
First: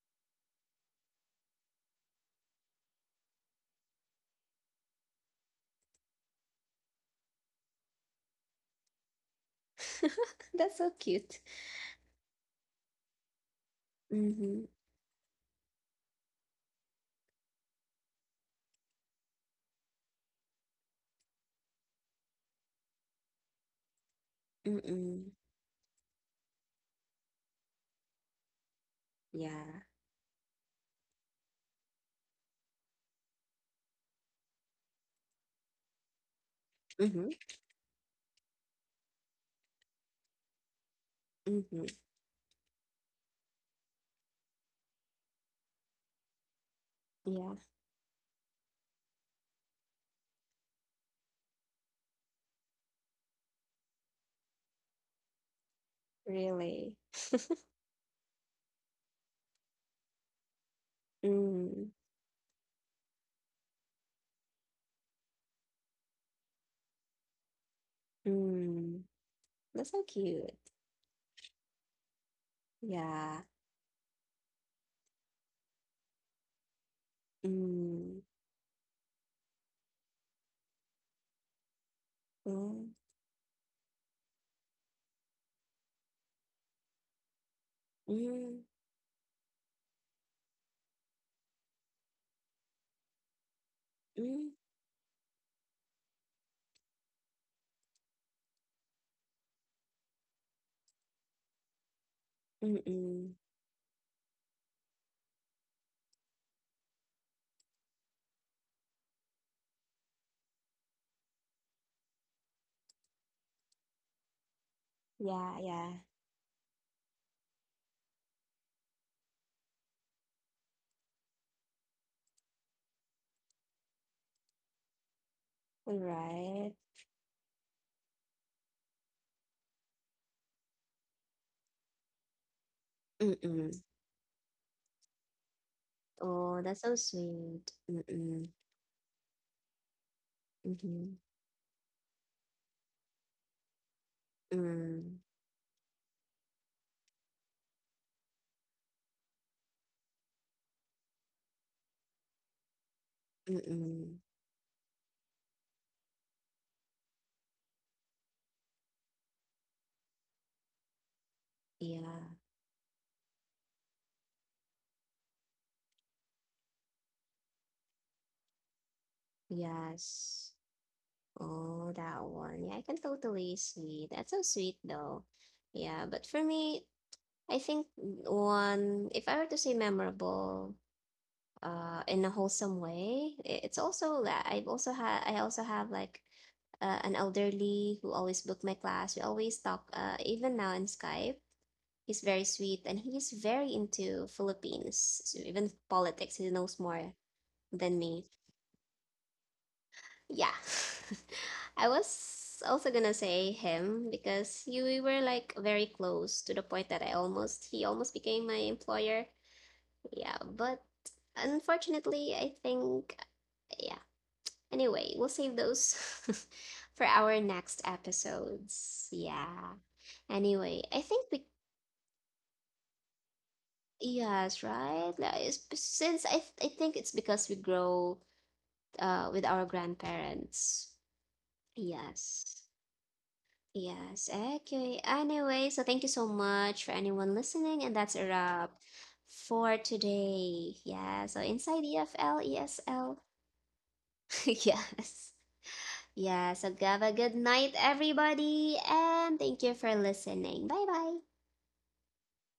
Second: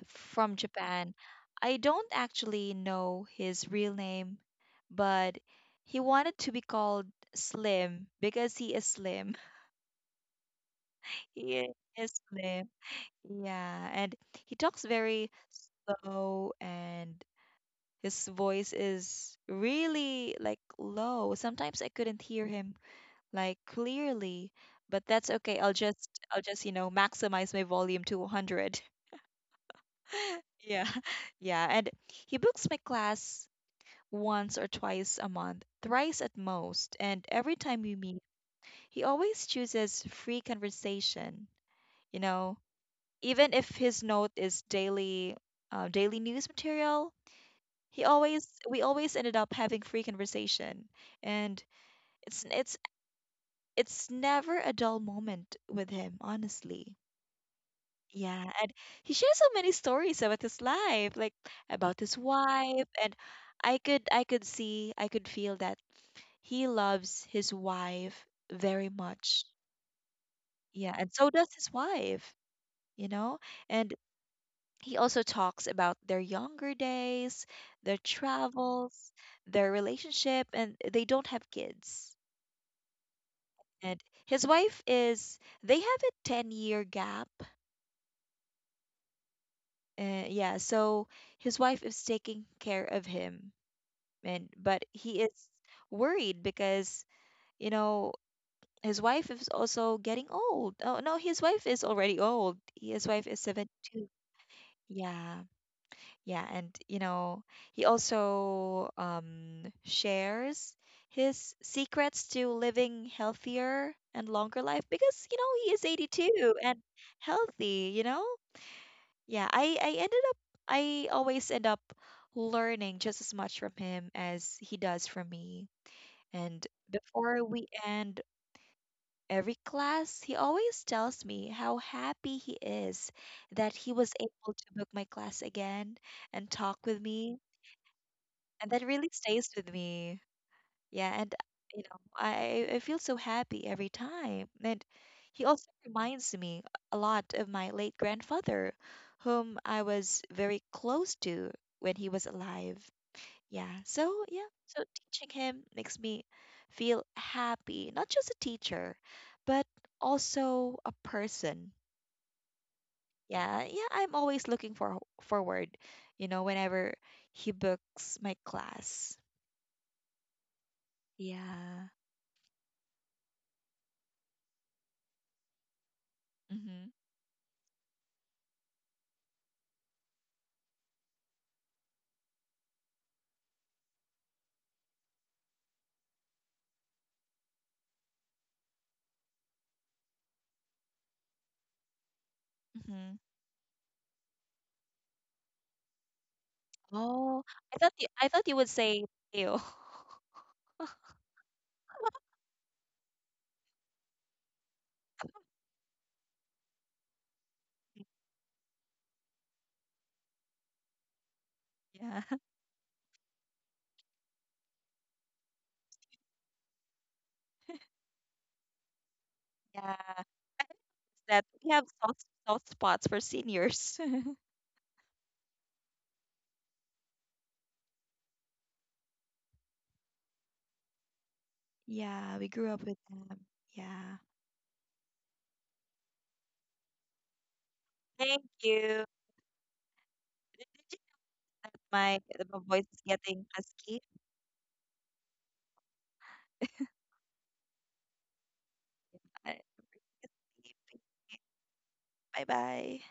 from Japan. I don't actually know his real name, but he wanted to be called Slim because he is slim.
that's so cute.
He is slim. Yeah, and he talks
Mm-hmm.
very slow and his voice is really like low. Sometimes I couldn't hear him like clearly, but that's okay.
Mm-mm.
I'll just you know maximize my volume to 100.
Yeah.
Yeah. Yeah, and he books my class once or twice a month, thrice at most, and every
Mm-hmm.
time we meet he always chooses free conversation, you
Mm-hmm.
know, even if his note is daily news material.
Yeah.
He always we always ended up having free conversation, and it's it's it's never a dull moment with him, honestly.
Really.
Yeah, and he shares so many stories about his life, like about his
Mm.
wife, and I could see, I could feel that he loves his wife very much.
Mm. That's so
Yeah,
cute.
and so does his wife, you know?
Yeah.
And he also talks about their younger days, their
Mm.
travels, their relationship, and they don't have kids.
Mm.
And his wife is, they have a 10-year year gap.
Mm.
Yeah, so his wife is taking care of him and but
Mm.
he is worried because you know his wife is also getting old. Oh no, his wife is already old. His wife is
Mm-mm.
72. Yeah. Yeah, and you know, he also shares his secrets to living healthier and longer life because you know, he is
Yeah, yeah.
82 and healthy, you know? Yeah, I ended up I always end up learning just as much from him as he does from me. And
Alright.
before we end every class, he always tells me how happy he is that he was
Mm.
able to book my class again and talk with
Oh, that's
me.
so sweet.
And that
Mm.
really stays with me. Yeah, and
Mm-hmm.
you know, I feel so happy every time. And he also
Mm.
reminds me a lot of my late grandfather, whom I was very close to when he was alive. Yeah. So, yeah.
Mm.
So teaching him makes me feel happy, not just a teacher, but also a person.
Yeah.
Yeah. Yeah, I'm always looking for forward, you know, whenever he books my class.
Yes.
Yeah.
Oh, that one. Yeah, I can totally see. That's so sweet though. Yeah, but
Mhm.
for me, I think one, if I were to say memorable, in a wholesome way, it's also that I also have like an elderly who always booked my class. We always talk, even now in Skype. He's very
Mhm.
sweet and he's very into Philippines. So even politics, he knows
Oh,
more
I
than
thought you
me.
would say Theo.
Yeah. I was also gonna say him because you we were like very close to the point that I almost he almost became my employer. Yeah, but
Yeah.
unfortunately, I think, yeah. Anyway, we'll save those for our next episodes.
Yeah.
Yeah.
I think
Anyway,
that
I
we
think
have
we.
soft soft spots for seniors.
Yes, right. Like, it's b- since I th- I think it's because we grow with our grandparents.
Yeah, we grew up with
Yes.
them. Yeah.
Yes. Okay. Anyway, so thank you so much for anyone listening,
Thank
and that's a
you.
wrap for
Did
today. Yeah. So
my
inside
my voice
EFL,
is getting
ESL.
husky.
Yes. Yeah. So have a good night, everybody,
I-
and thank you for listening. Bye bye.
Bye bye.